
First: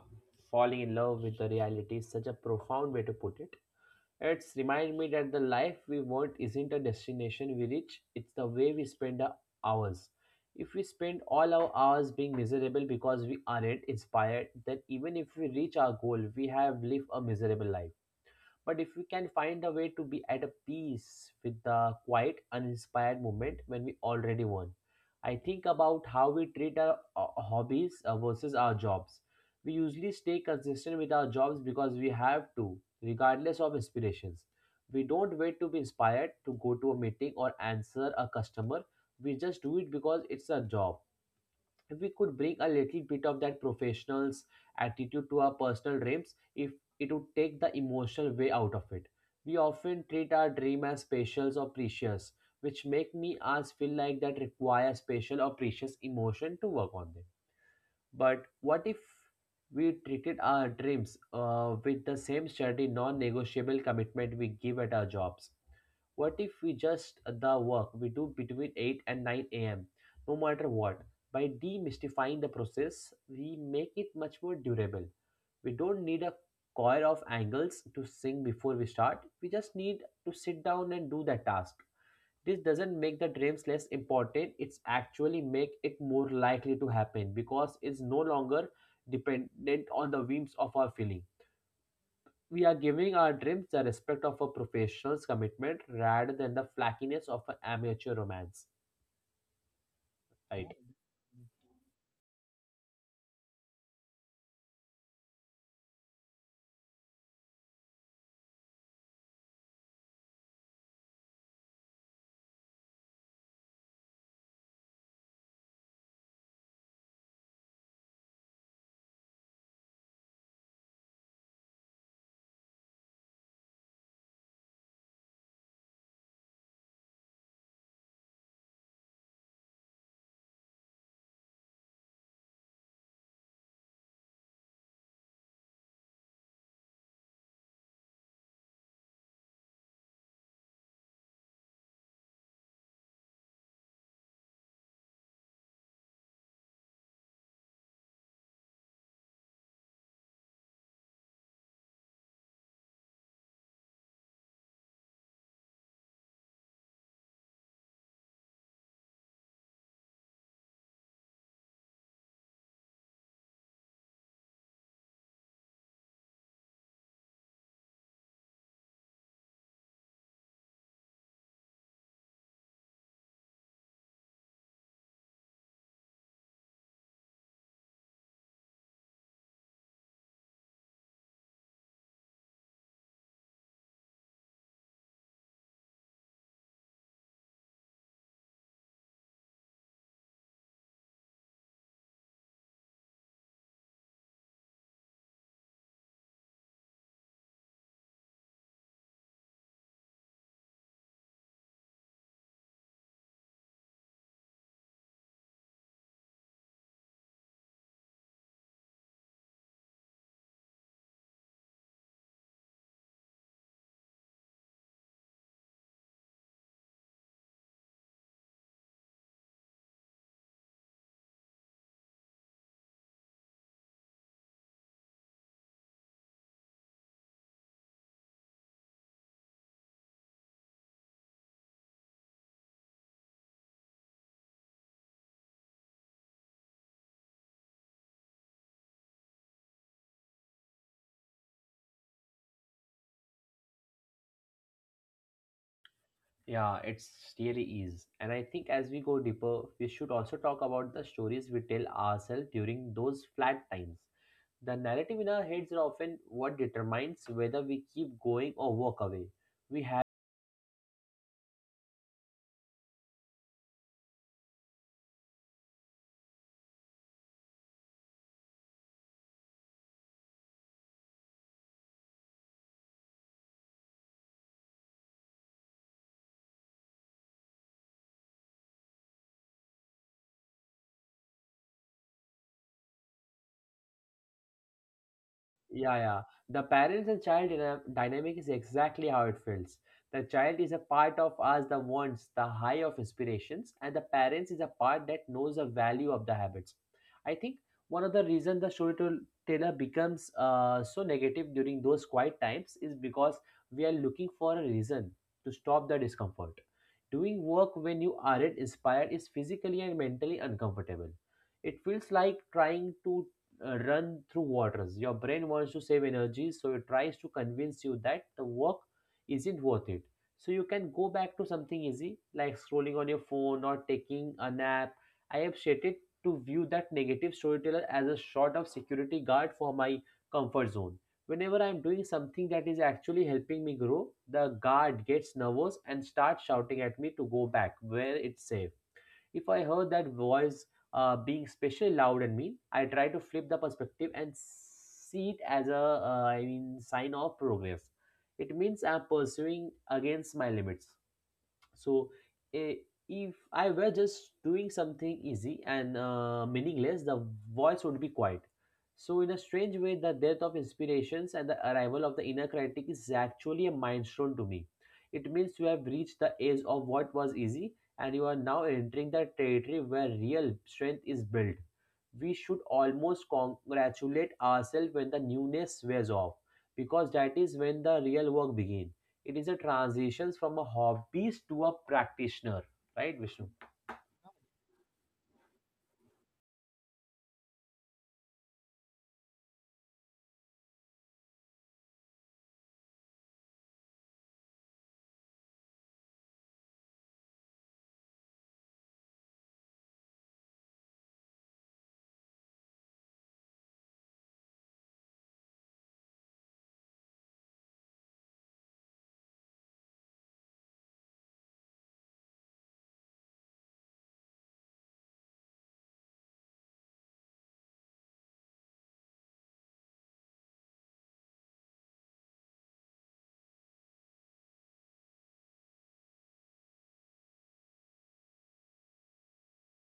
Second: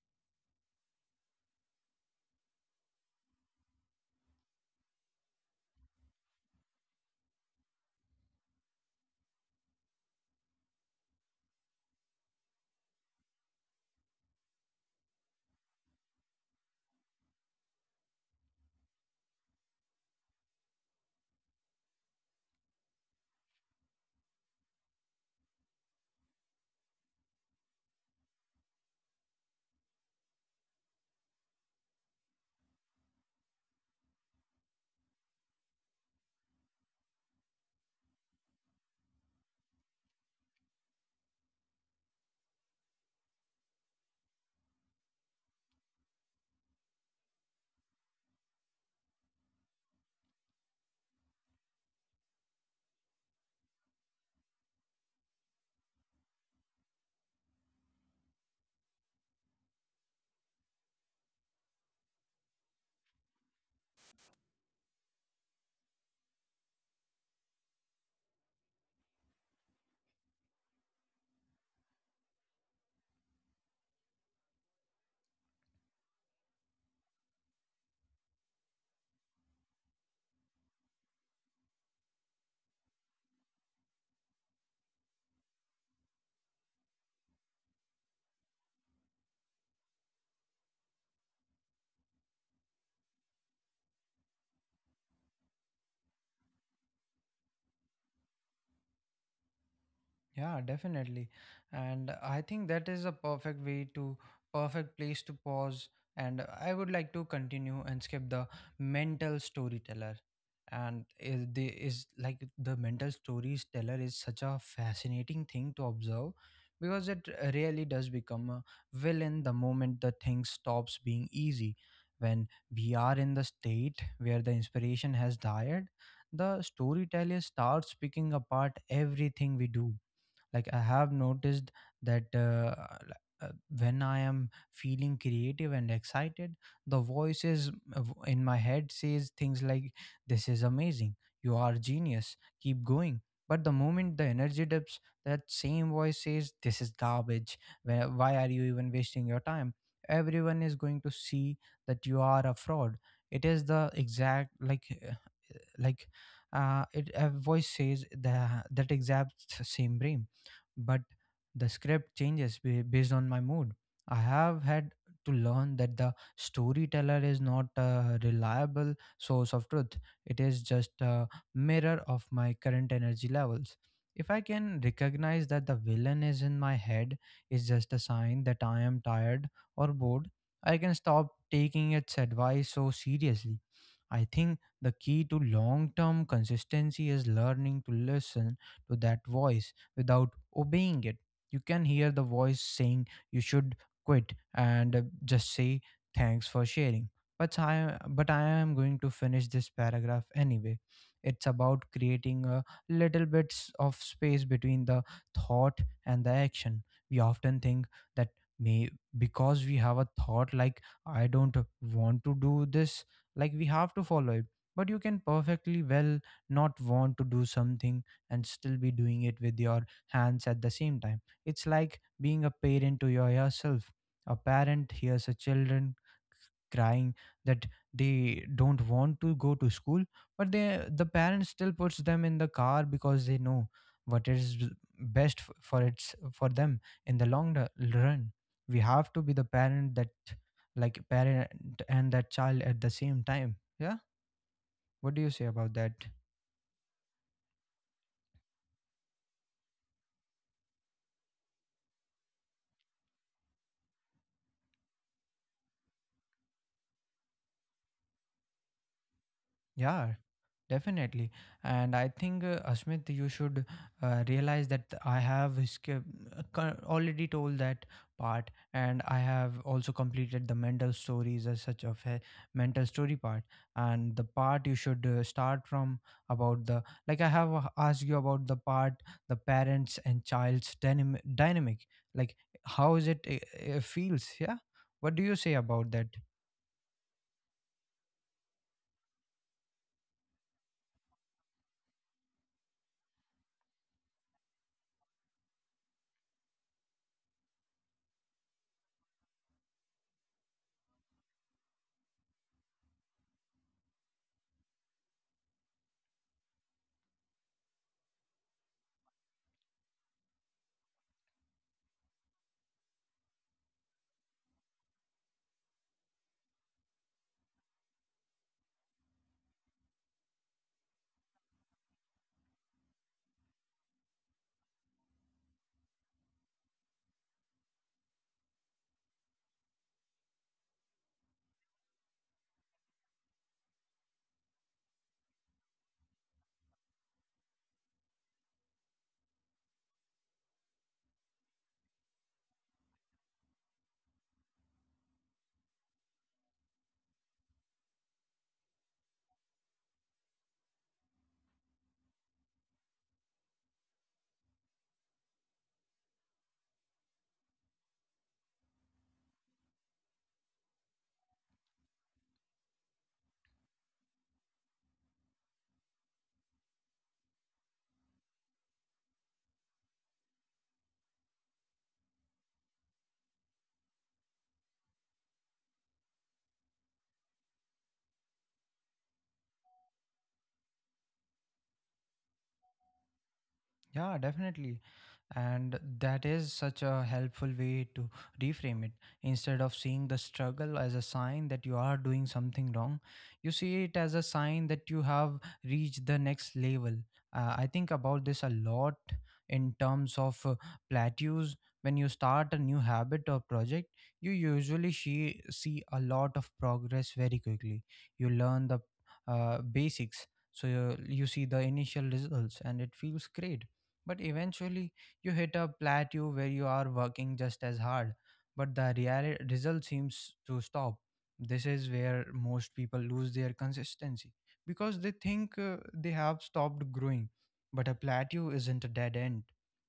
Speaker 2: falling in love with the reality is such a profound way to put it. It's remind me that the life we want isn't a destination we reach, it's the way we spend our hours. If we spend all our hours being miserable because we aren't inspired, then even if we reach our goal, we have lived a miserable life. But if we can find a way to be at a peace with the quiet, uninspired moment when we already won, I think about how we treat our hobbies versus our jobs. We usually stay consistent with our jobs because we have to, regardless of inspirations. We don't wait to be inspired to go to a meeting or answer a customer. We just do it because it's a job. If we could bring a little bit of that professional's attitude to our personal dreams, if it would take the emotional way out of it. We often treat our dream as special or precious, which make me us feel like that requires special or precious emotion to work on them. But what if we treated our dreams with the same steady, non-negotiable commitment we give at our jobs? What if we just the work we do between 8 and 9 a.m., no matter what? By demystifying the process, we make it much more durable. We don't need a choir of angles to sing before we start. We just need to sit down and do that task. This doesn't make the dreams less important. It's actually make it more likely to happen because it's no longer dependent on the whims of our feeling. We are giving our dreams the respect of a professional's commitment rather than the flakiness of an amateur romance,
Speaker 1: Yeah,
Speaker 2: right?
Speaker 1: definitely. And I think that is a perfect way to, perfect place to pause. And I would like to continue and skip the mental storyteller. And is the is like the mental stories teller is such a fascinating thing to observe because it really does become a villain the moment the thing stops being easy. When we are in the state where the inspiration has died, the storyteller starts picking apart everything we do. Like, I have noticed that, l- uh, when I am feeling creative and excited, the voices in my head says things like, this is amazing, you are genius, keep going. But the moment the energy dips, that same voice says, this is garbage. Why are you even wasting your time? Everyone is going to see that you are a fraud. It is the exact, like, it a voice says the that exact same brain, but the script changes based on my mood. I have had to learn that the storyteller is not a reliable source of truth. It is just a mirror of my current energy levels. If I can recognize that the villain is in my head is just a sign that I am tired or bored, I can stop taking its advice so seriously. I think the key to long term consistency is learning to listen to that voice without obeying it. You can hear the voice saying you should quit, and just say thanks for sharing. But I am going to finish this paragraph anyway. It's about creating a little bits of space between the thought and the action. We often think that, may because we have a thought like, I don't want to do this, like we have to follow it. But you can perfectly well not want to do something and still be doing it with your hands at the same time. It's like being a parent to yourself. A parent hears a children crying that they don't want to go to school, but the parent still puts them in the car because they know what is best for them in the long run. We have to be the parent that, like, parent and that child at the same time. Yeah, what do you say about that?
Speaker 2: Yeah, it's really is. And I think as we go deeper, we should also talk about the stories we tell ourselves during those flat times. The narrative in our heads are often what determines whether we keep going or walk away. We have
Speaker 1: Yeah, definitely. And I think, Asmit, you should realize that I have already told that part, and I have also completed the mental stories as such of a mental story part. And the part you should start from, about the, like, I have asked you about the part, the parents and child's dynamic, like, how is it feels? Yeah, what do you say
Speaker 2: Yeah,
Speaker 1: about that?
Speaker 2: yeah. The parents and child dynamic is exactly how it feels. The child is a part of us that wants the high of inspirations, and the parents is a part that knows the value of the habits. I think one of the reasons the storyteller becomes so negative during those quiet times is because we are looking for a reason to stop the discomfort. Doing work when you aren't inspired is physically and mentally uncomfortable. It feels like trying to run through waters. Your brain wants to save energy, so it tries to convince you that the work isn't worth it. So you can go back to something easy like scrolling on your phone or taking a nap. I have stated to view that negative storyteller as a sort of security guard for my comfort zone. Whenever I'm doing something that is actually helping me grow, the guard gets nervous and starts shouting at me to go back where it's safe. If I heard that voice being especially loud and mean, I try to flip the perspective and see it as a sign of progress. It means I'm pursuing against my limits. So, eh, if I were just doing something easy and meaningless, the voice would be quiet. So, in a strange way, the death of inspirations and the arrival of the inner critic is actually a milestone to me. It means you have reached the edge of what was easy and you are now entering the territory where real strength is built. We should almost congratulate ourselves when the newness wears off because that is when the real work begins. It is a transition from a hobbyist to a practitioner, right, Vishnu?
Speaker 1: Yeah, definitely. And that is such a helpful way to reframe it. Instead of seeing the struggle as a sign that you are doing something wrong, you see it as a sign that you have reached the next level. I think about this a lot in terms of plateaus. When you start a new habit or project, you usually see a lot of progress very quickly. You learn the basics. So you see the initial results and it feels great. But eventually, you hit a plateau where you are working just as hard, but the real result seems to stop. This is where most people lose their consistency because they think they have stopped growing. But a plateau isn't a dead end,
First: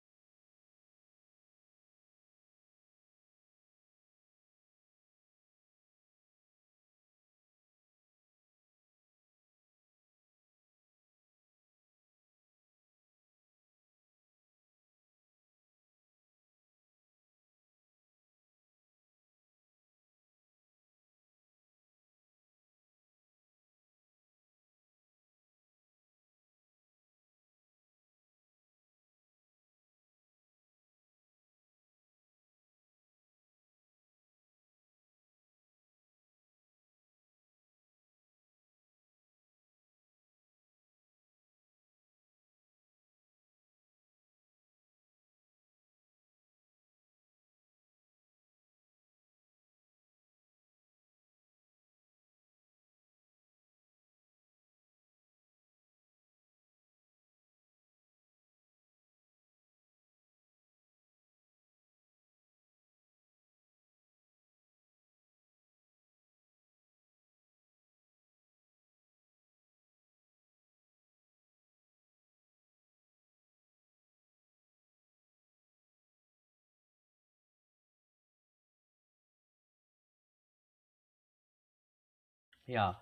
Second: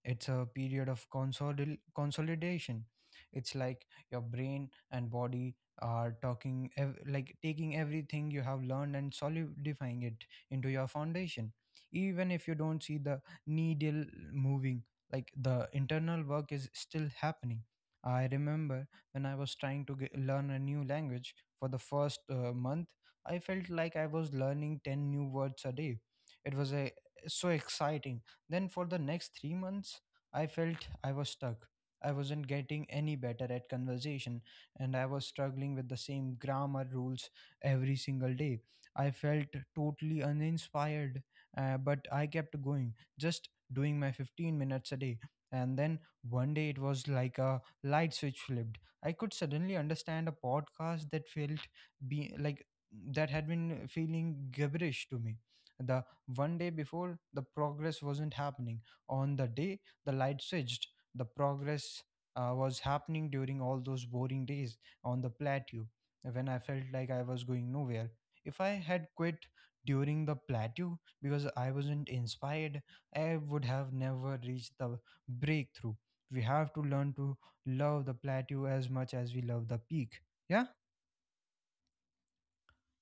Speaker 1: it's a period of consolidation. It's like your brain and body are like taking everything you have learned and solidifying it into your foundation, even if you don't see the needle moving, like, the internal work is still happening. I remember when I was trying to learn a new language. For the first month I felt like I was learning 10 new words a day. It was so exciting. Then for the next 3 months I felt I was stuck. I wasn't getting any better at conversation, and I was struggling with the same grammar rules every single day. I felt totally uninspired. But I kept going, just doing my 15 minutes a day. And then one day it was like a light switch flipped. I could suddenly understand a podcast that felt be like that had been feeling gibberish to me. The one day before, the progress wasn't happening. On the day the light switched, the progress was happening during all those boring days on the plateau when I felt like I was going nowhere. If I had quit during the plateau because I wasn't inspired, I would have never reached the breakthrough. We have to learn to love the plateau as much as we love the peak. Yeah.
Speaker 2: Yeah,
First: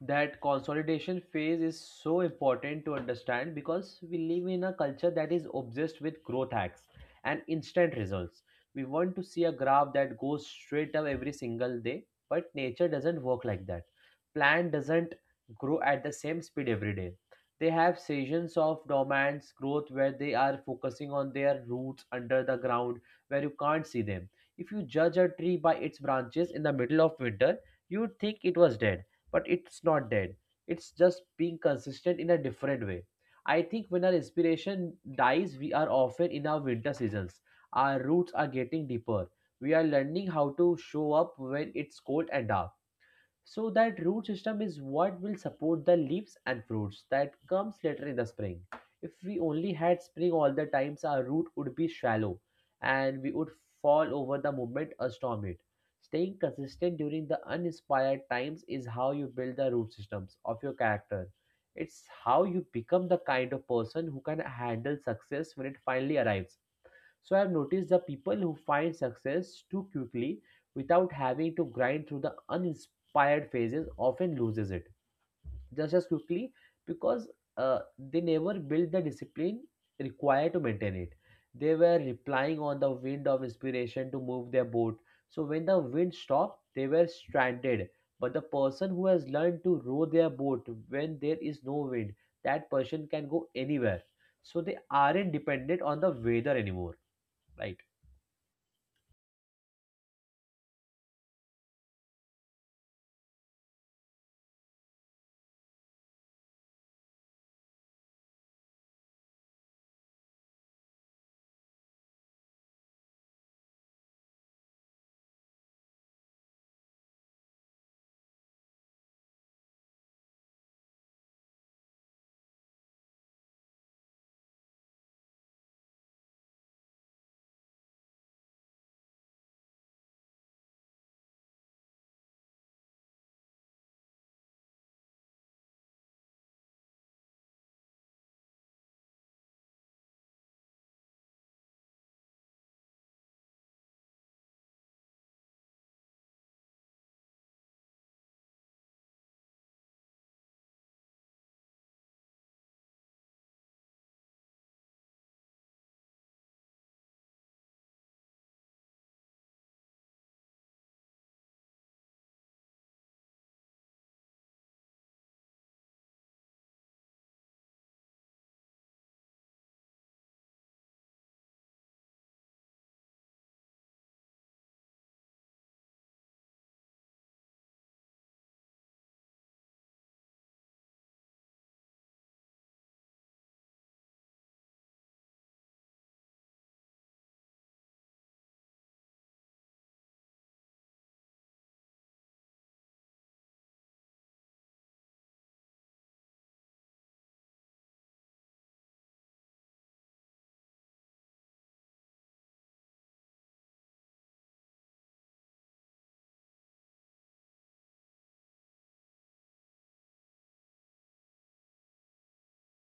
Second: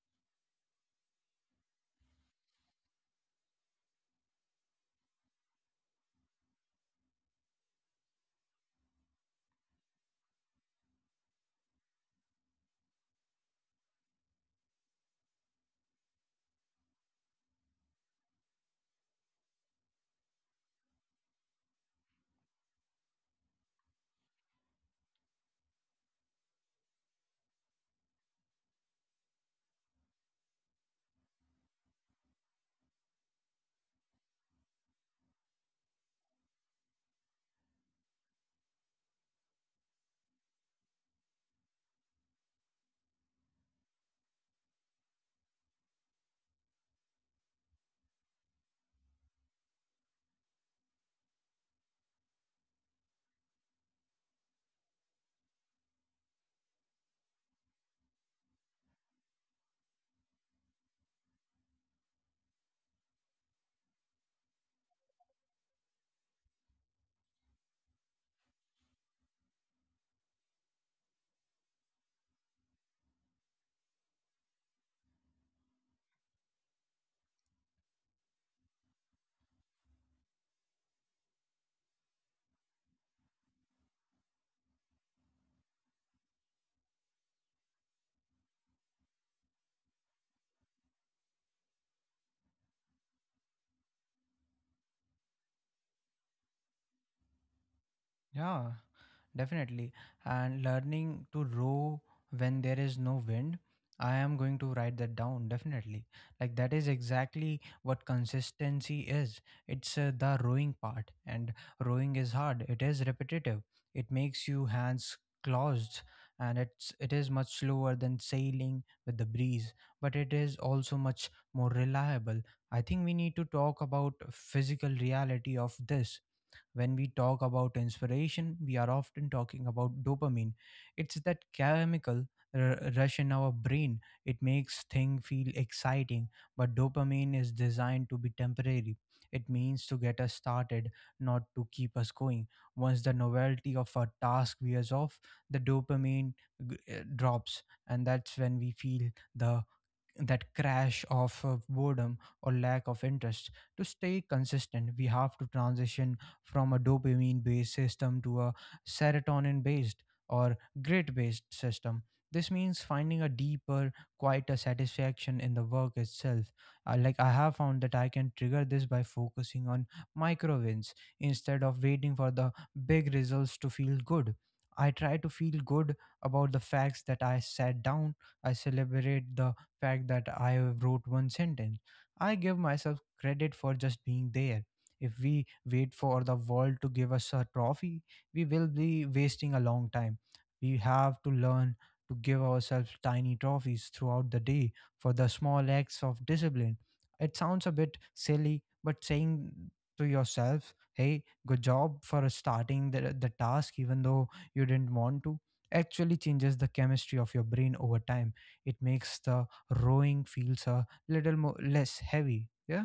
Speaker 2: that consolidation phase is so important to understand because we live in a culture that is obsessed with growth hacks and instant results. We want to see a graph that goes straight up every single day, but nature doesn't work like that. Plant doesn't grow at the same speed every day. They have seasons of dormant growth where they are focusing on their roots under the ground where you can't see them. If you judge a tree by its branches in the middle of winter, you'd think it was dead, but it's not dead. It's just being consistent in a different way. I think when our inspiration dies, we are often in our winter seasons. Our roots are getting deeper. We are learning how to show up when it's cold and dark, so that root system is what will support the leaves and fruits that comes later in the spring. If we only had spring all the times, our root would be shallow and we would fall over the moment a storm hit. Staying consistent during the uninspired times is how you build the root systems of your character. It's how you become the kind of person who can handle success when it finally arrives. So I've noticed the people who find success too quickly without having to grind through the uninspired phases often loses it just as quickly, because uh, they never build the discipline required to maintain it. They were relying on the wind of inspiration to move their boat. So when the wind stopped, they were stranded. But the person who has learned to row their boat when there is no wind, that person can go anywhere. So they aren't dependent on the weather anymore, right?
Speaker 1: Yeah, definitely. And learning to row when there is no wind, I am going to write that down definitely. Like that is exactly what consistency is. It's the rowing part, and rowing is hard. It is repetitive. It makes you hands closed, and it is much slower than sailing with the breeze, but it is also much more reliable. I think we need to talk about physical reality of this. When we talk about inspiration, we are often talking about dopamine. It's that chemical rush in our brain. It makes things feel exciting, but dopamine is designed to be temporary. It means to get us started, not to keep us going. Once the novelty of a task wears off, the dopamine drops, and that's when we feel the that crash of boredom or lack of interest. To stay consistent, we have to transition from a dopamine based system to a serotonin based or grit based system. This means finding a deeper, quieter satisfaction in the work itself. Like, I have found that I can trigger this by focusing on micro wins instead of waiting for the big results to feel good. I try to feel good about the facts that I sat down. I celebrate the fact that I wrote one sentence. I give myself credit for just being there. If we wait for the world to give us a trophy, we will be wasting a long time. We have to learn to give ourselves tiny trophies throughout the day for the small acts of discipline. It sounds a bit silly, but saying to yourself, hey, good job for starting the task, even though you didn't want to, actually changes the chemistry of your brain over time. It makes the rowing feels a little more less heavy. Yeah.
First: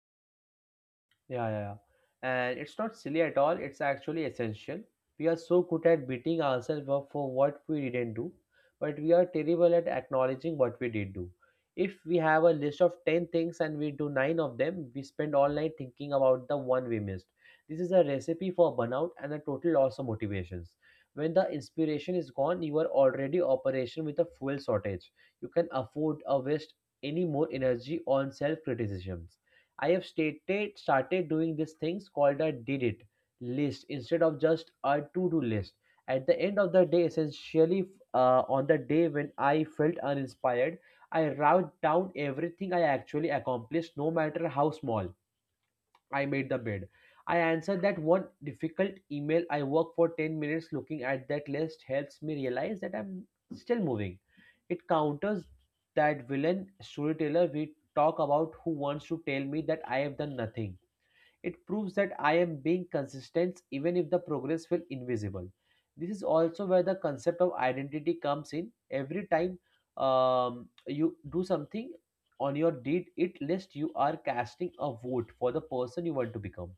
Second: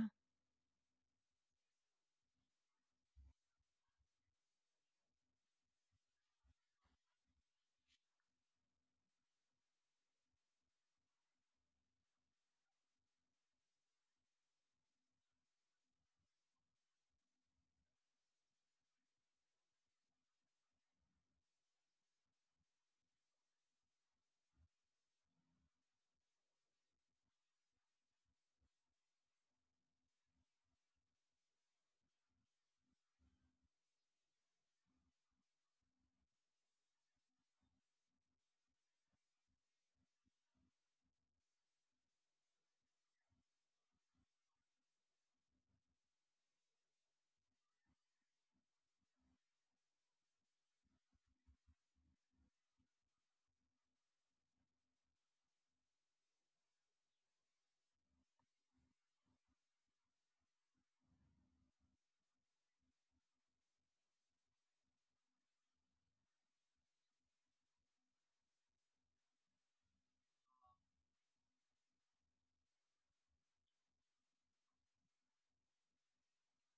Speaker 2: Yeah, yeah, yeah. And it's not silly at all, it's actually essential. We are so good at beating ourselves up for what we didn't do, but we are terrible at acknowledging what we did do. If we have a list of 10 things and we do 9 of them, we spend all night thinking about the one we missed. This is a recipe for burnout and a total loss of motivations. When the inspiration is gone, you are already operation with a fuel shortage. You can afford a waste any more energy on self criticisms. I have stated started doing these things called a did it list instead of just a to do list. At the end of the day, essentially, on the day when I felt uninspired, I wrote down everything I actually accomplished, no matter how small. I made the bed. I answered that one difficult email. I work for 10 minutes. Looking at that list helps me realize that I'm still moving. It counters that villain storyteller we talk about who wants to tell me that I have done nothing. It proves that I am being consistent even if the progress felt invisible. This is also where the concept of identity comes in. Every time you do something on your deed it list, you are casting a vote for the person you want to become.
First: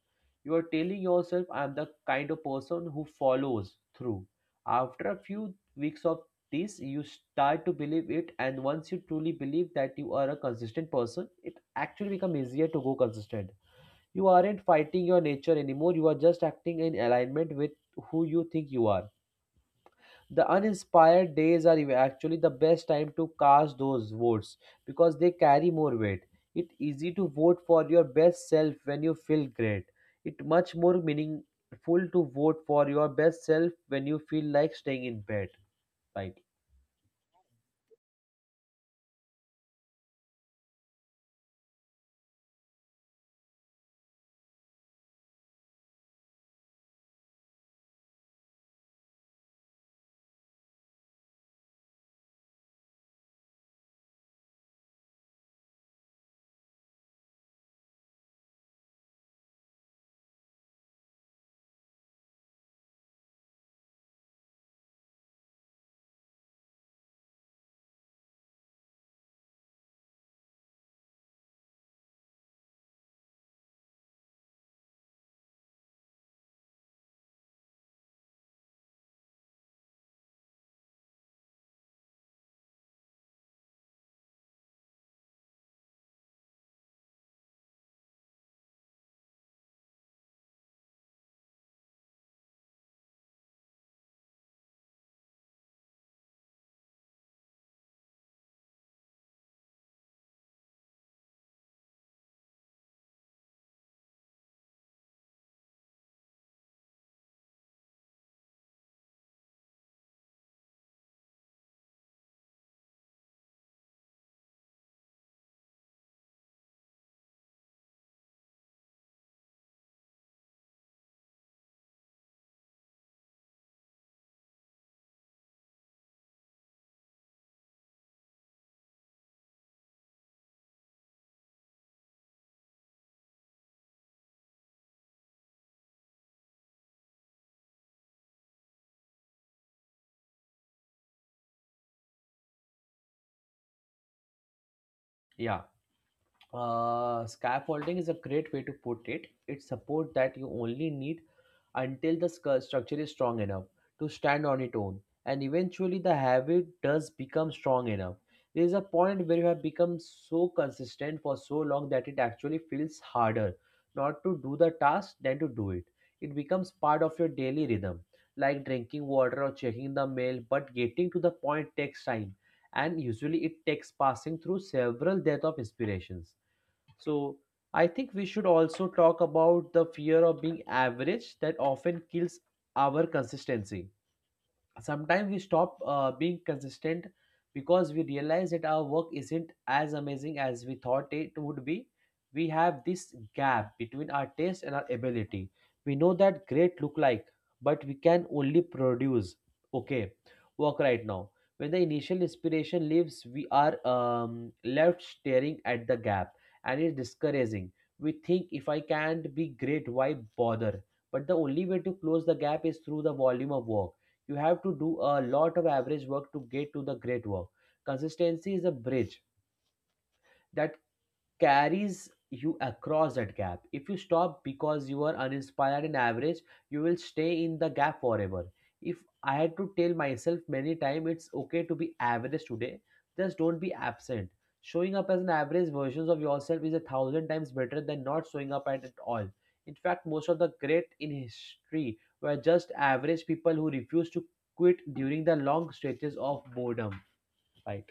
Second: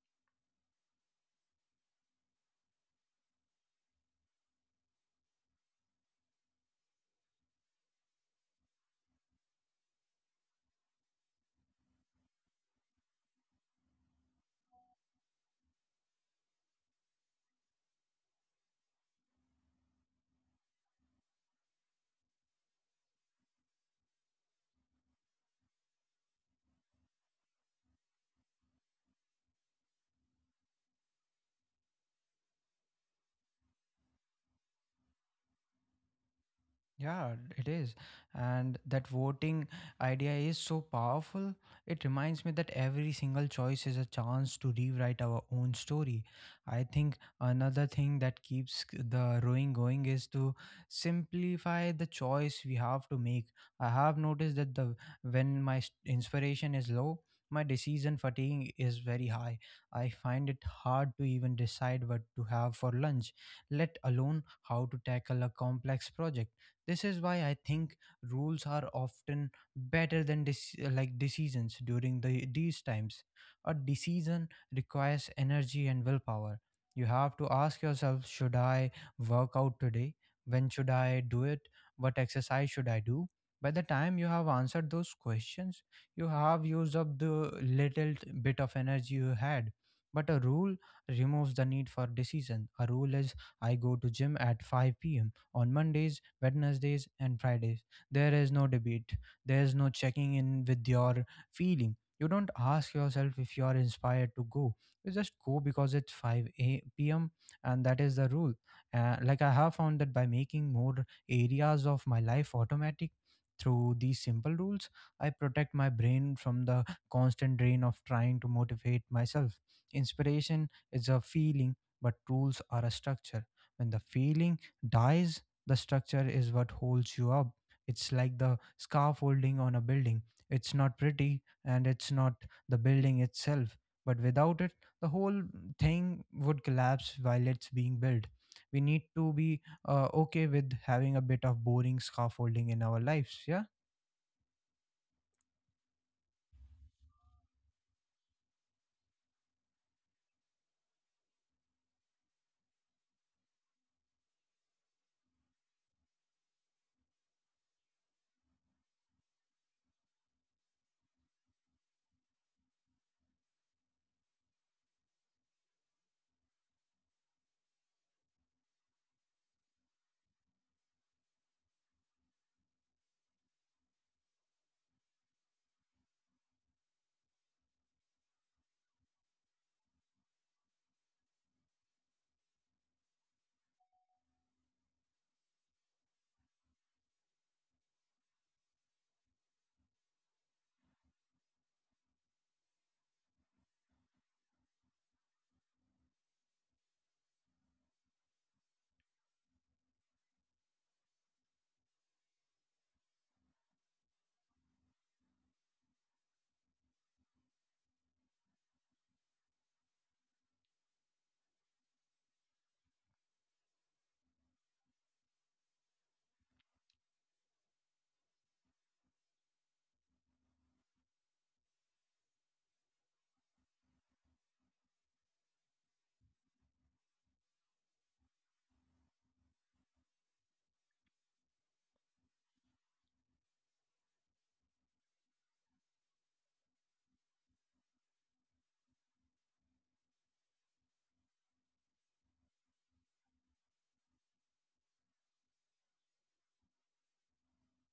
Speaker 2: You are telling yourself, I am the kind of person who follows through. After a few weeks of this, you start to believe it, and once you truly believe that you are a consistent person, it actually becomes easier to go consistent. You aren't fighting your nature anymore, you are just acting in alignment with who you think you are. The uninspired days are actually the best time to cast those votes because they carry more weight. It's easy to vote for your best self when you feel great. It's much more meaningful to vote for your best self when you feel like staying in bed. Right.
Speaker 1: Yeah, it is. And that voting idea is so powerful. It reminds me that every single choice is a chance to rewrite our own story. I think another thing that keeps the rowing going is to simplify the choice we have to make. I have noticed that the when my inspiration is low, my decision fatigue is very high. I find it hard to even decide what to have for lunch, let alone how to tackle a complex project. This is why I think rules are often better than like decisions during these times. A decision requires energy and willpower. You have to ask yourself, should I work out today? When should I do it? What exercise should I do? By the time you have answered those questions, you have used up the little bit of energy you had. But a rule removes the need for decision. A rule is, I go to gym at 5 p.m on Mondays, Wednesdays, and Fridays. There is no debate, there is no checking in with your feeling. You don't ask yourself if you are inspired to go. You just go because it's 5 p.m. and that is the rule. Like, I have found that by making more areas of my life automatic through these simple rules, I protect my brain from the constant drain of trying to motivate myself. Inspiration is a feeling, but rules are a structure. When the feeling dies, the structure is what holds you up. It's like the scaffolding on a building. It's not pretty and it's not the building itself, but without it, the whole thing would collapse while it's being built. We need to be okay with having a bit of boring scaffolding in our lives. Yeah.
Speaker 2: Yeah. Scaffolding is a great way to put it. It supports that you only need until the structure is strong enough to stand on its own. And eventually, the habit does become strong enough. There is a point where you have become so consistent for so long that it actually feels harder not to do the task than to do it. It becomes part of your daily rhythm, like drinking water or checking the mail, but getting to the point takes time. And usually, it takes passing through several deaths of inspirations. So I think we should also talk about the fear of being average that often kills our consistency. Sometimes we stop being consistent because we realize that our work isn't as amazing as we thought it would be. We have this gap between our taste and our ability. We know that great look like, but we can only produce okay work right now. When the initial inspiration leaves, we are left staring at the gap, and it's discouraging. We think, if I can't be great, why bother? But the only way to close the gap is through the volume of work. You have to do a lot of average work to get to the great work. Consistency is a bridge that carries you across that gap. If you stop because you are uninspired and average, you will stay in the gap forever. If I had to tell myself many times, it's okay to be average today, just don't be absent. Showing up as an average version of yourself is a thousand times better than not showing up at all. In fact, most of the great in history were just average people who refused to quit during the long stretches of boredom. Right.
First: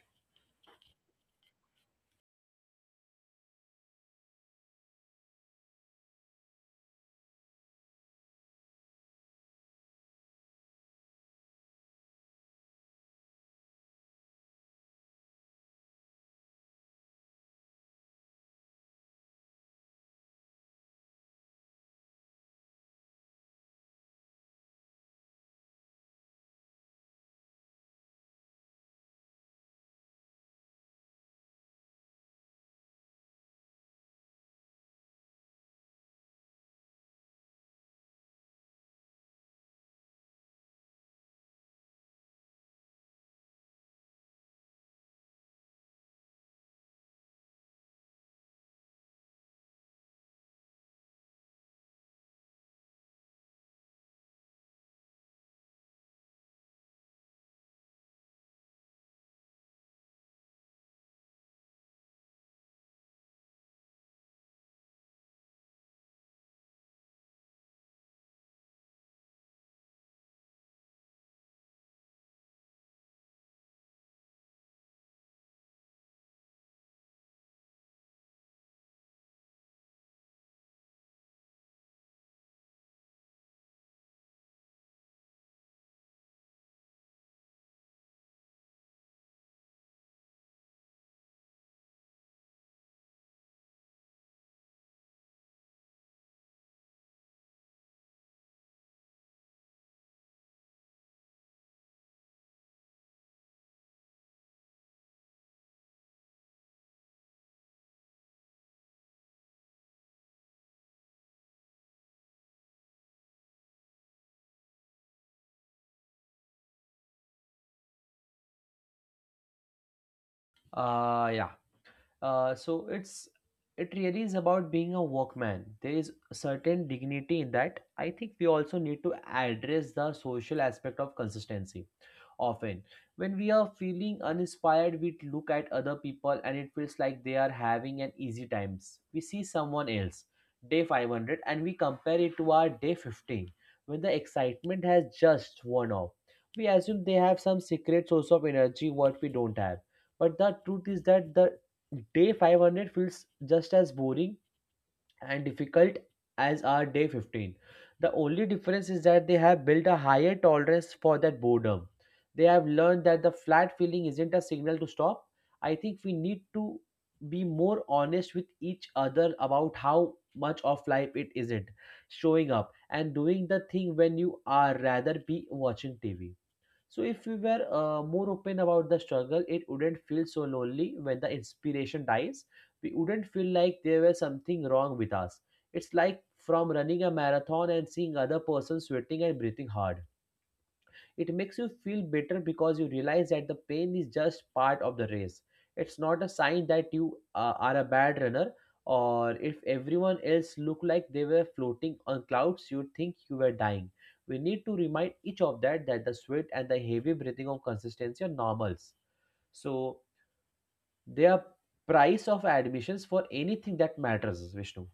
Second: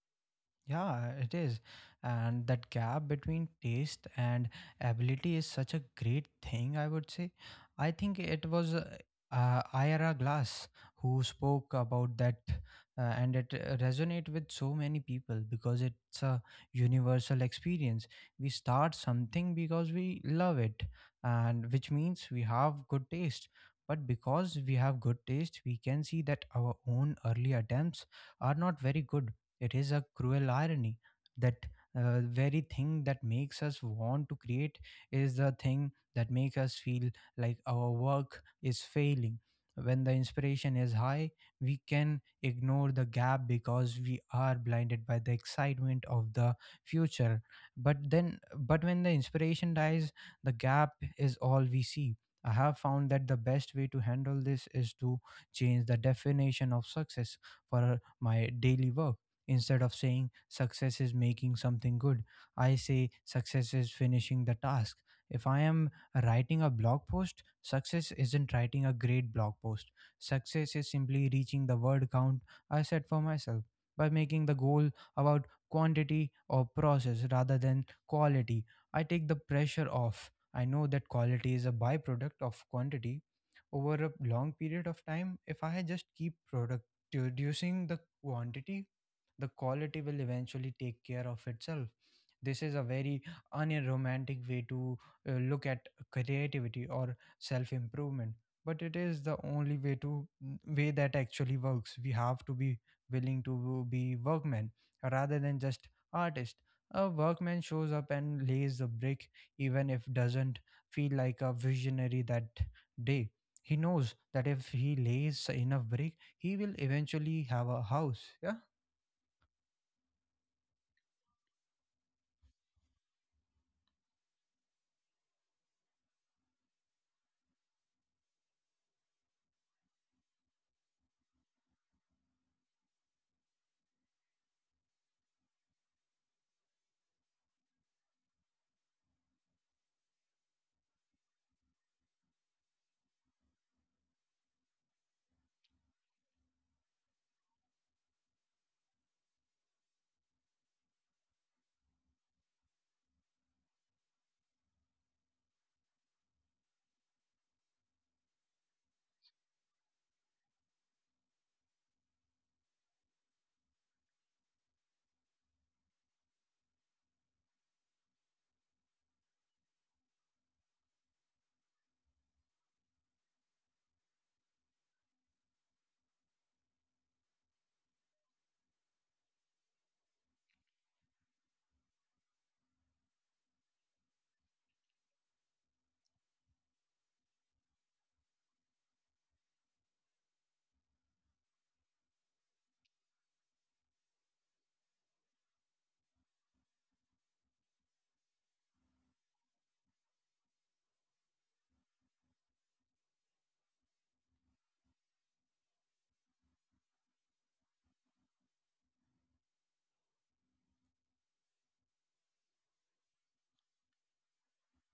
Speaker 1: Yeah, it is. And that gap between taste and ability is such a great thing, I would say. I think it was Ira Glass who spoke about that, and it resonate with so many people because it's a universal experience. We start something because we love it, and which means we have good taste. But because we have good taste, we can see that our own early attempts are not very good. It is a cruel irony that very thing that makes us want to create is the thing that makes us feel like our work is failing. When the inspiration is high, we can ignore the gap because we are blinded by the excitement of the future. But when the inspiration dies, the gap is all we see. I have found that the best way to handle this is to change the definition of success for my daily work. Instead of saying success is making something good, I say success is finishing the task. If I am writing a blog post, success isn't writing a great blog post. Success is simply reaching the word count I set for myself by making the goal about quantity or process rather than quality. I take the pressure off. I know that quality is a byproduct of quantity over a long period of time. If I just keep product reducing the quantity, the quality will eventually take care of itself. This is a very unromantic way to look at creativity or self improvement, but it is the only way to way that actually works. We have to be willing to be workmen rather than just artists. A workman shows up and lays the brick, even if doesn't feel like a visionary that day. He knows that if he lays enough brick, he will eventually have a house. Yeah.
Speaker 2: Yeah. Uh, so it's it really is about being a workman. There is a certain dignity in that. I think we also need to address the social aspect of consistency often. When we are feeling uninspired, we look at other people and it feels like they are having an easy times. We see someone else, day 500, and we compare it to our day 15, when the excitement has just worn off. We assume they have some secret source of energy what we don't have. But the truth is that the day 500 feels just as boring and difficult as are day 15. The only difference is that they have built a higher tolerance for that boredom. They have learned that the flat feeling isn't a signal to stop. I think we need to be more honest with each other about how much of life it isn't showing up and doing the thing when you are rather be watching TV. So if we were more open about the struggle, it wouldn't feel so lonely when the inspiration dies. We wouldn't feel like there was something wrong with us. It's like from running a marathon and seeing other person sweating and breathing hard. It makes you feel better because you realize that the pain is just part of the race. It's not a sign that you are a bad runner, or if everyone else looked like they were floating on clouds, you'd think you were dying. We need to remind each of that that the sweat and the heavy breathing of consistency are normals. So they are price of admissions for anything that matters, Vishnu.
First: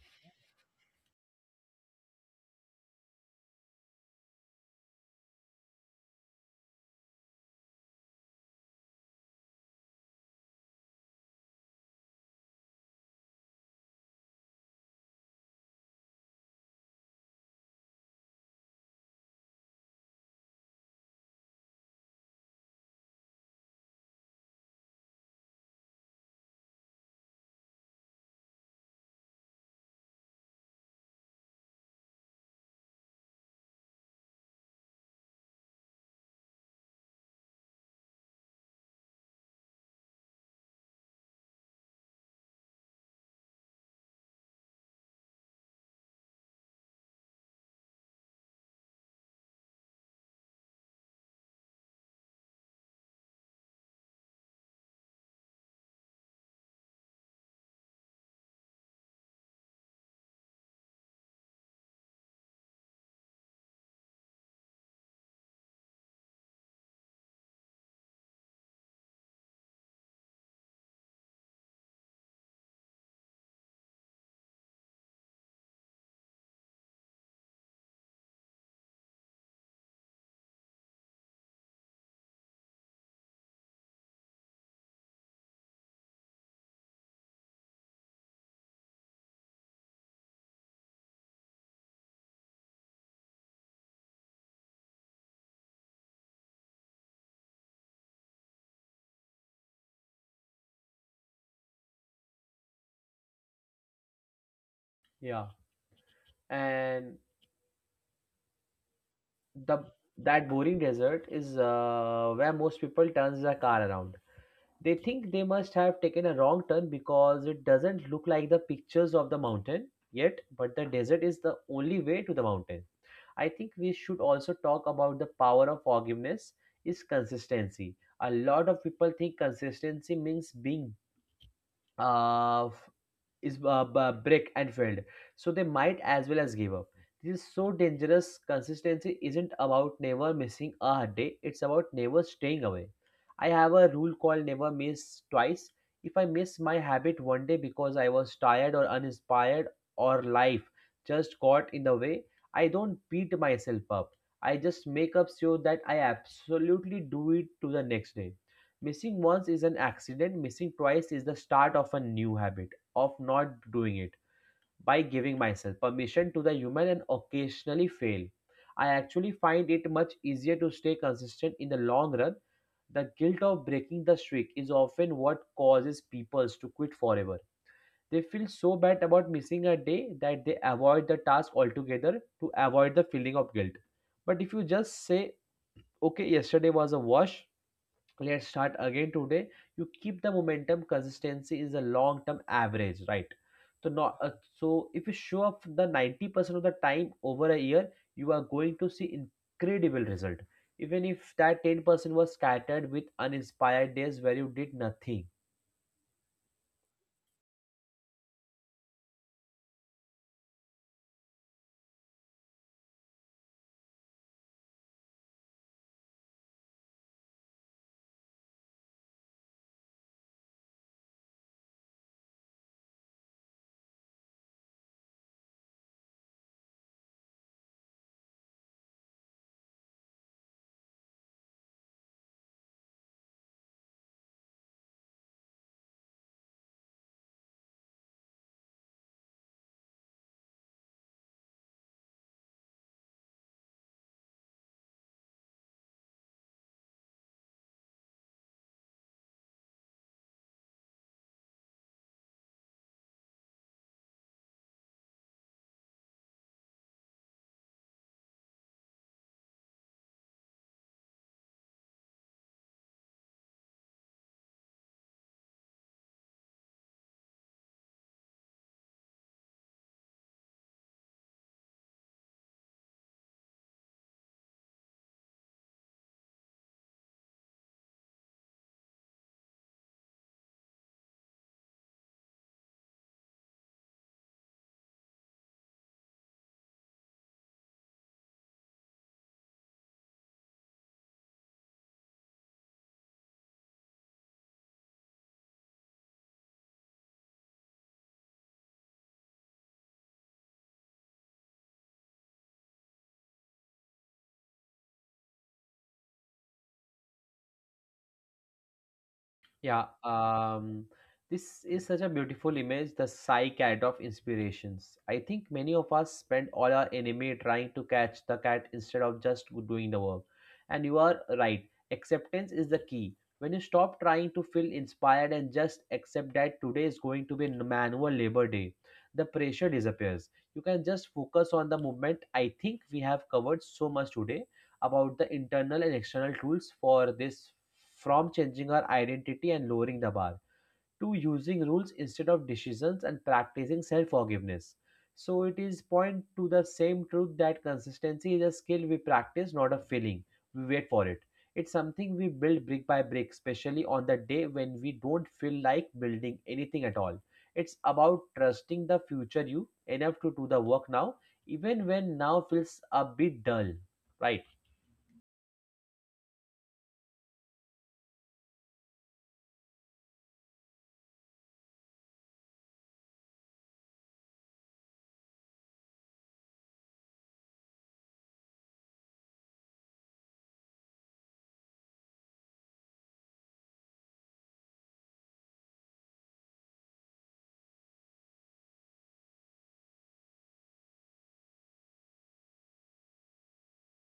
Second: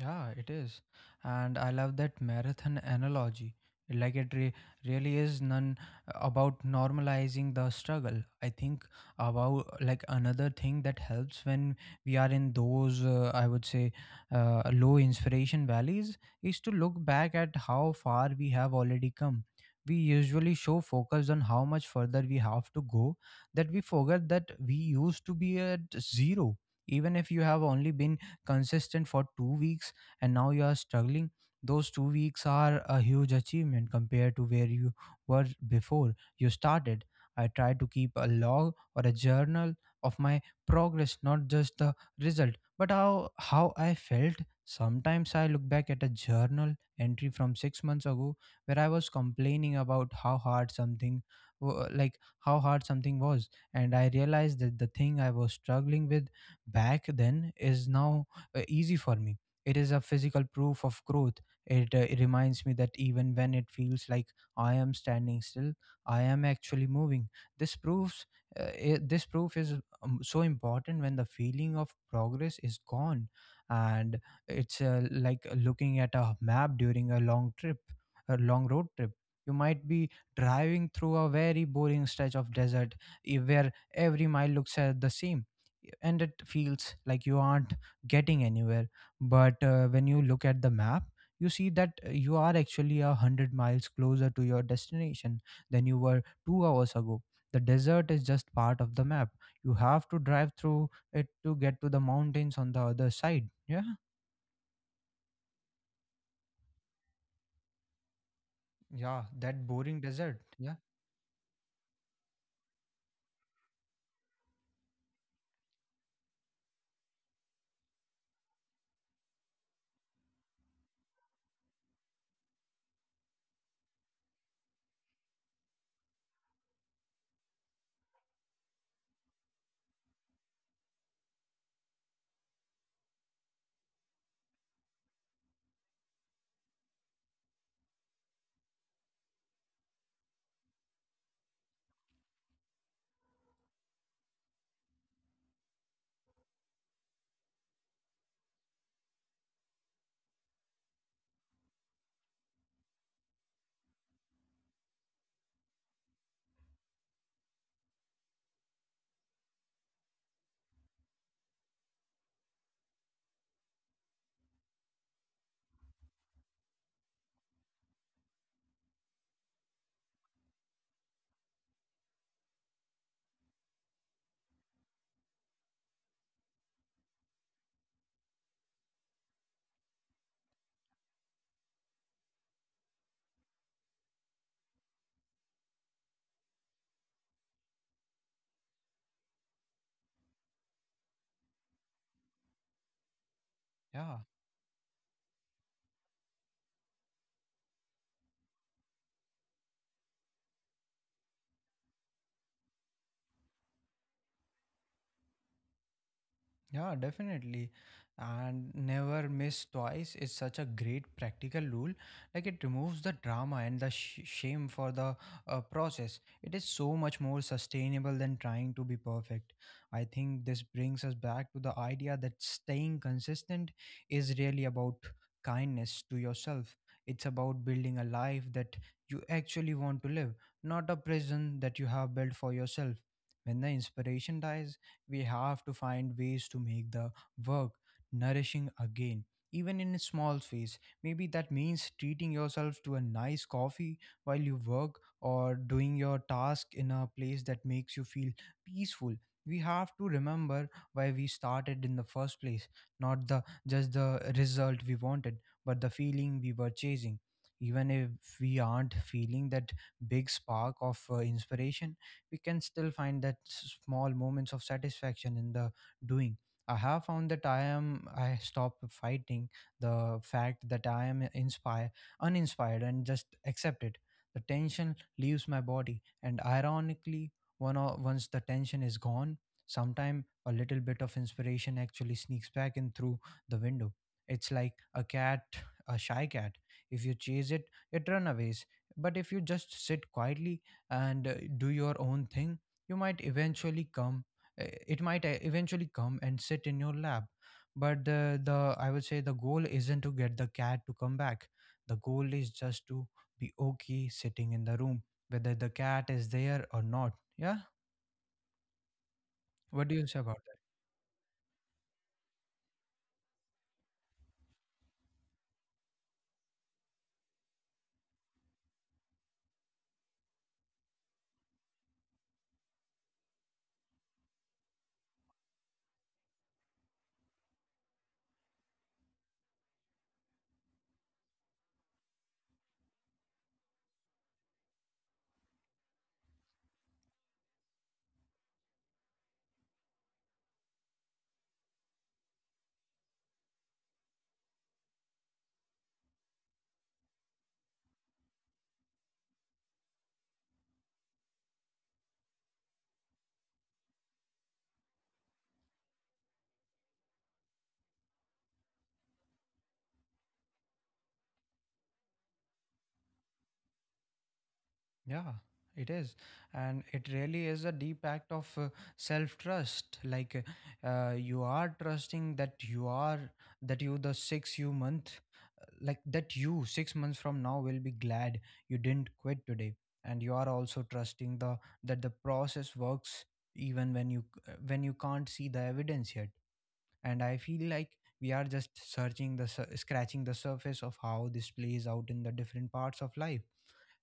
Speaker 1: Yeah, it is. And I love that marathon analogy. Like it really is none about normalizing the struggle. I think about, like, another thing that helps when we are in those, I would say, low inspiration valleys is to look back at how far we have already come. We usually show focus on how much further we have to go that we forget that we used to be at zero. Even if you have only been consistent for 2 weeks and now you are struggling, those 2 weeks are a huge achievement compared to where you were before you started. I try to keep a log or a journal of my progress, not just the result, but how I felt. Sometimes I look back at a journal entry from 6 months ago where I was complaining about wa- like how hard something was, and I realized that the thing I was struggling with back then is now easy for me. It is a physical proof of growth. It reminds me that even when it feels like I am standing still, I am actually moving. This proves this proof is so important when the feeling of progress is gone, and it's like looking at a map during a long road trip. You might be driving through a very boring stretch of desert, where every mile looks the same, and it feels like you aren't getting anywhere. But when you look at the map, you see that you are actually 100 miles closer to your destination than you were 2 hours ago. The desert is just part of the map. You have to drive through it to get to the mountains on the other side. Yeah,
Speaker 2: Yeah, and
Speaker 1: yeah, that
Speaker 2: the
Speaker 1: boring desert.
Speaker 2: that
Speaker 1: Yeah,
Speaker 2: boring desert is where most people turns their car around. They think they must have taken a wrong turn because it doesn't look like the pictures of the mountain yet, but the desert is the only way to the mountain. I think we should also talk about the power of forgiveness is consistency. A lot of people think consistency means being uh, f- brick and filled, so they might as well as give up. This is so dangerous. Consistency isn't about never missing a hard day, it's about never staying away. I have a rule called never miss twice. If I miss my habit one day because I was tired or uninspired or life just got in the way, I don't beat myself up. I just make up sure that I absolutely do it to the next day. Missing once is an accident, missing twice is the start of a new habit of not doing it. By giving myself permission to the human and occasionally fail, I actually find it much easier to stay consistent in the long run. The guilt of breaking the streak is often what causes people to quit forever. They feel so bad about missing a day that they avoid the task altogether to avoid the feeling of guilt. But if you just say, okay, yesterday was a wash, let's start again today, you keep the momentum. Consistency is a long term average, right? so
Speaker 1: yeah.
Speaker 2: not uh, so if you show up the 90% of the time over a year, you are going to see incredible result, even if that 10% was scattered with uninspired days where you did nothing.
Speaker 1: Yeah, definitely. And never miss twice is such a great practical rule. Like it removes the drama and the shame for the process. It is so much more sustainable than trying to be perfect. I think this brings us back to the idea that staying consistent is really about kindness to yourself. It's about building a life that you actually want to live, not a prison that you have built for yourself. When the inspiration dies, we have to find ways to make the work nourishing again, even in small ways. Maybe that means treating yourself to a nice coffee while you work, or doing your task in a place that makes you feel peaceful. We have to remember why we started in the first place, not the just the result we wanted, but the feeling we were chasing. Even if we aren't feeling that big spark of inspiration, we can still find that small moments of satisfaction in the doing. I have found that I stop fighting the fact that I am inspired uninspired and just accept it. The tension leaves my body, and ironically, once the tension is gone, sometime a little bit of inspiration actually sneaks back in through the window. It's like a shy cat. If you chase it, it runaways. But if you just sit quietly and do your own thing, you might eventually come it might eventually come and sit in your lap. But the, I would say, the goal isn't to get the cat to come back. The goal is just to be okay sitting in the room whether the cat is there or not. Yeah,
Speaker 2: Yeah,
Speaker 1: what do you say about
Speaker 2: this is such a beautiful image, the psy-cat of inspirations. I think many of us spend all our enemy trying to catch the cat instead of just doing the work. And you are right, acceptance is the key. When you stop trying to feel inspired and just accept that today is going to be manual labor day, the pressure disappears. You can just focus on the movement. I think we have covered so much today about the internal and external tools for this, from changing our identity and lowering the bar to using rules instead of decisions and practicing self forgiveness. So it is point to the same truth that consistency is a skill we practice, not a feeling. We wait for it. It's something we build brick by brick, especially on the day when we don't feel like building anything at all. It's about trusting the future you enough to do the work now, even when now feels a bit dull, right?
Speaker 1: Yeah, it is. And it really is a deep act of self trust. Like you are trusting that you are, that you, the six you month, like that you 6 months from now will be glad you didn't quit today. And you are also trusting the that the process works even when you can't see the evidence yet. And I feel like we are just scratching the surface of how this plays out in the different parts of life,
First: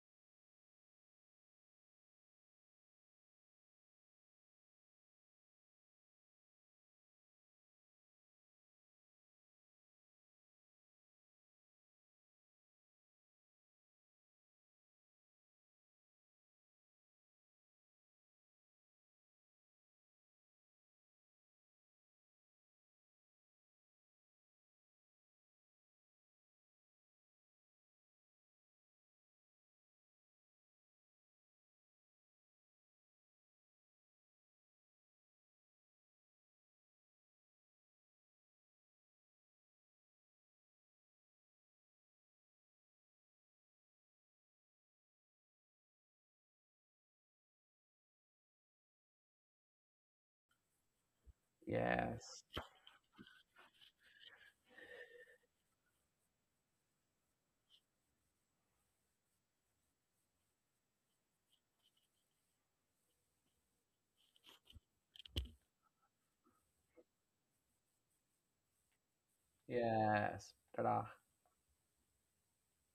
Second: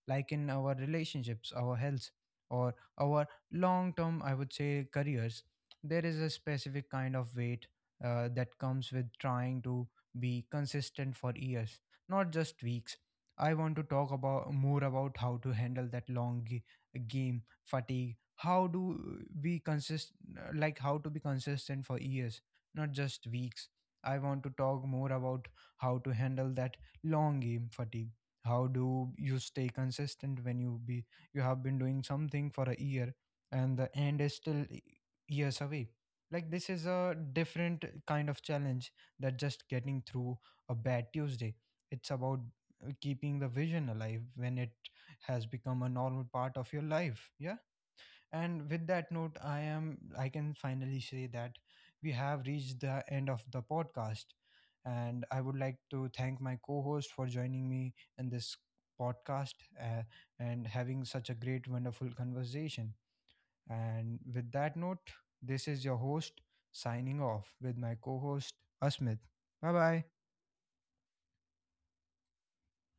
Speaker 1: like in our relationships, our health, or our long term, I would say, careers. There is a specific kind of weight that comes with trying to be consistent for years, not just weeks. I want to talk about more about how to handle that long game fatigue. How do we consist like how to be consistent for years, not just weeks. I want to talk more about how to handle that long game fatigue. How do you stay consistent when you be you have been doing something for a year, and the end is still years away. Like, this is a different kind of challenge that just getting through a bad Tuesday. It's about keeping the vision alive when it has become a normal part of your life. Yeah. And with that note, I can finally say that we
Speaker 2: Yes.
Speaker 1: have reached the end of the podcast. And I would like to thank my co-host for joining me in this podcast, uh, and having such a great, wonderful conversation. And with that note, this is your host signing off with my co-host Asmit. Bye bye.
Speaker 2: Yes. Ta-da.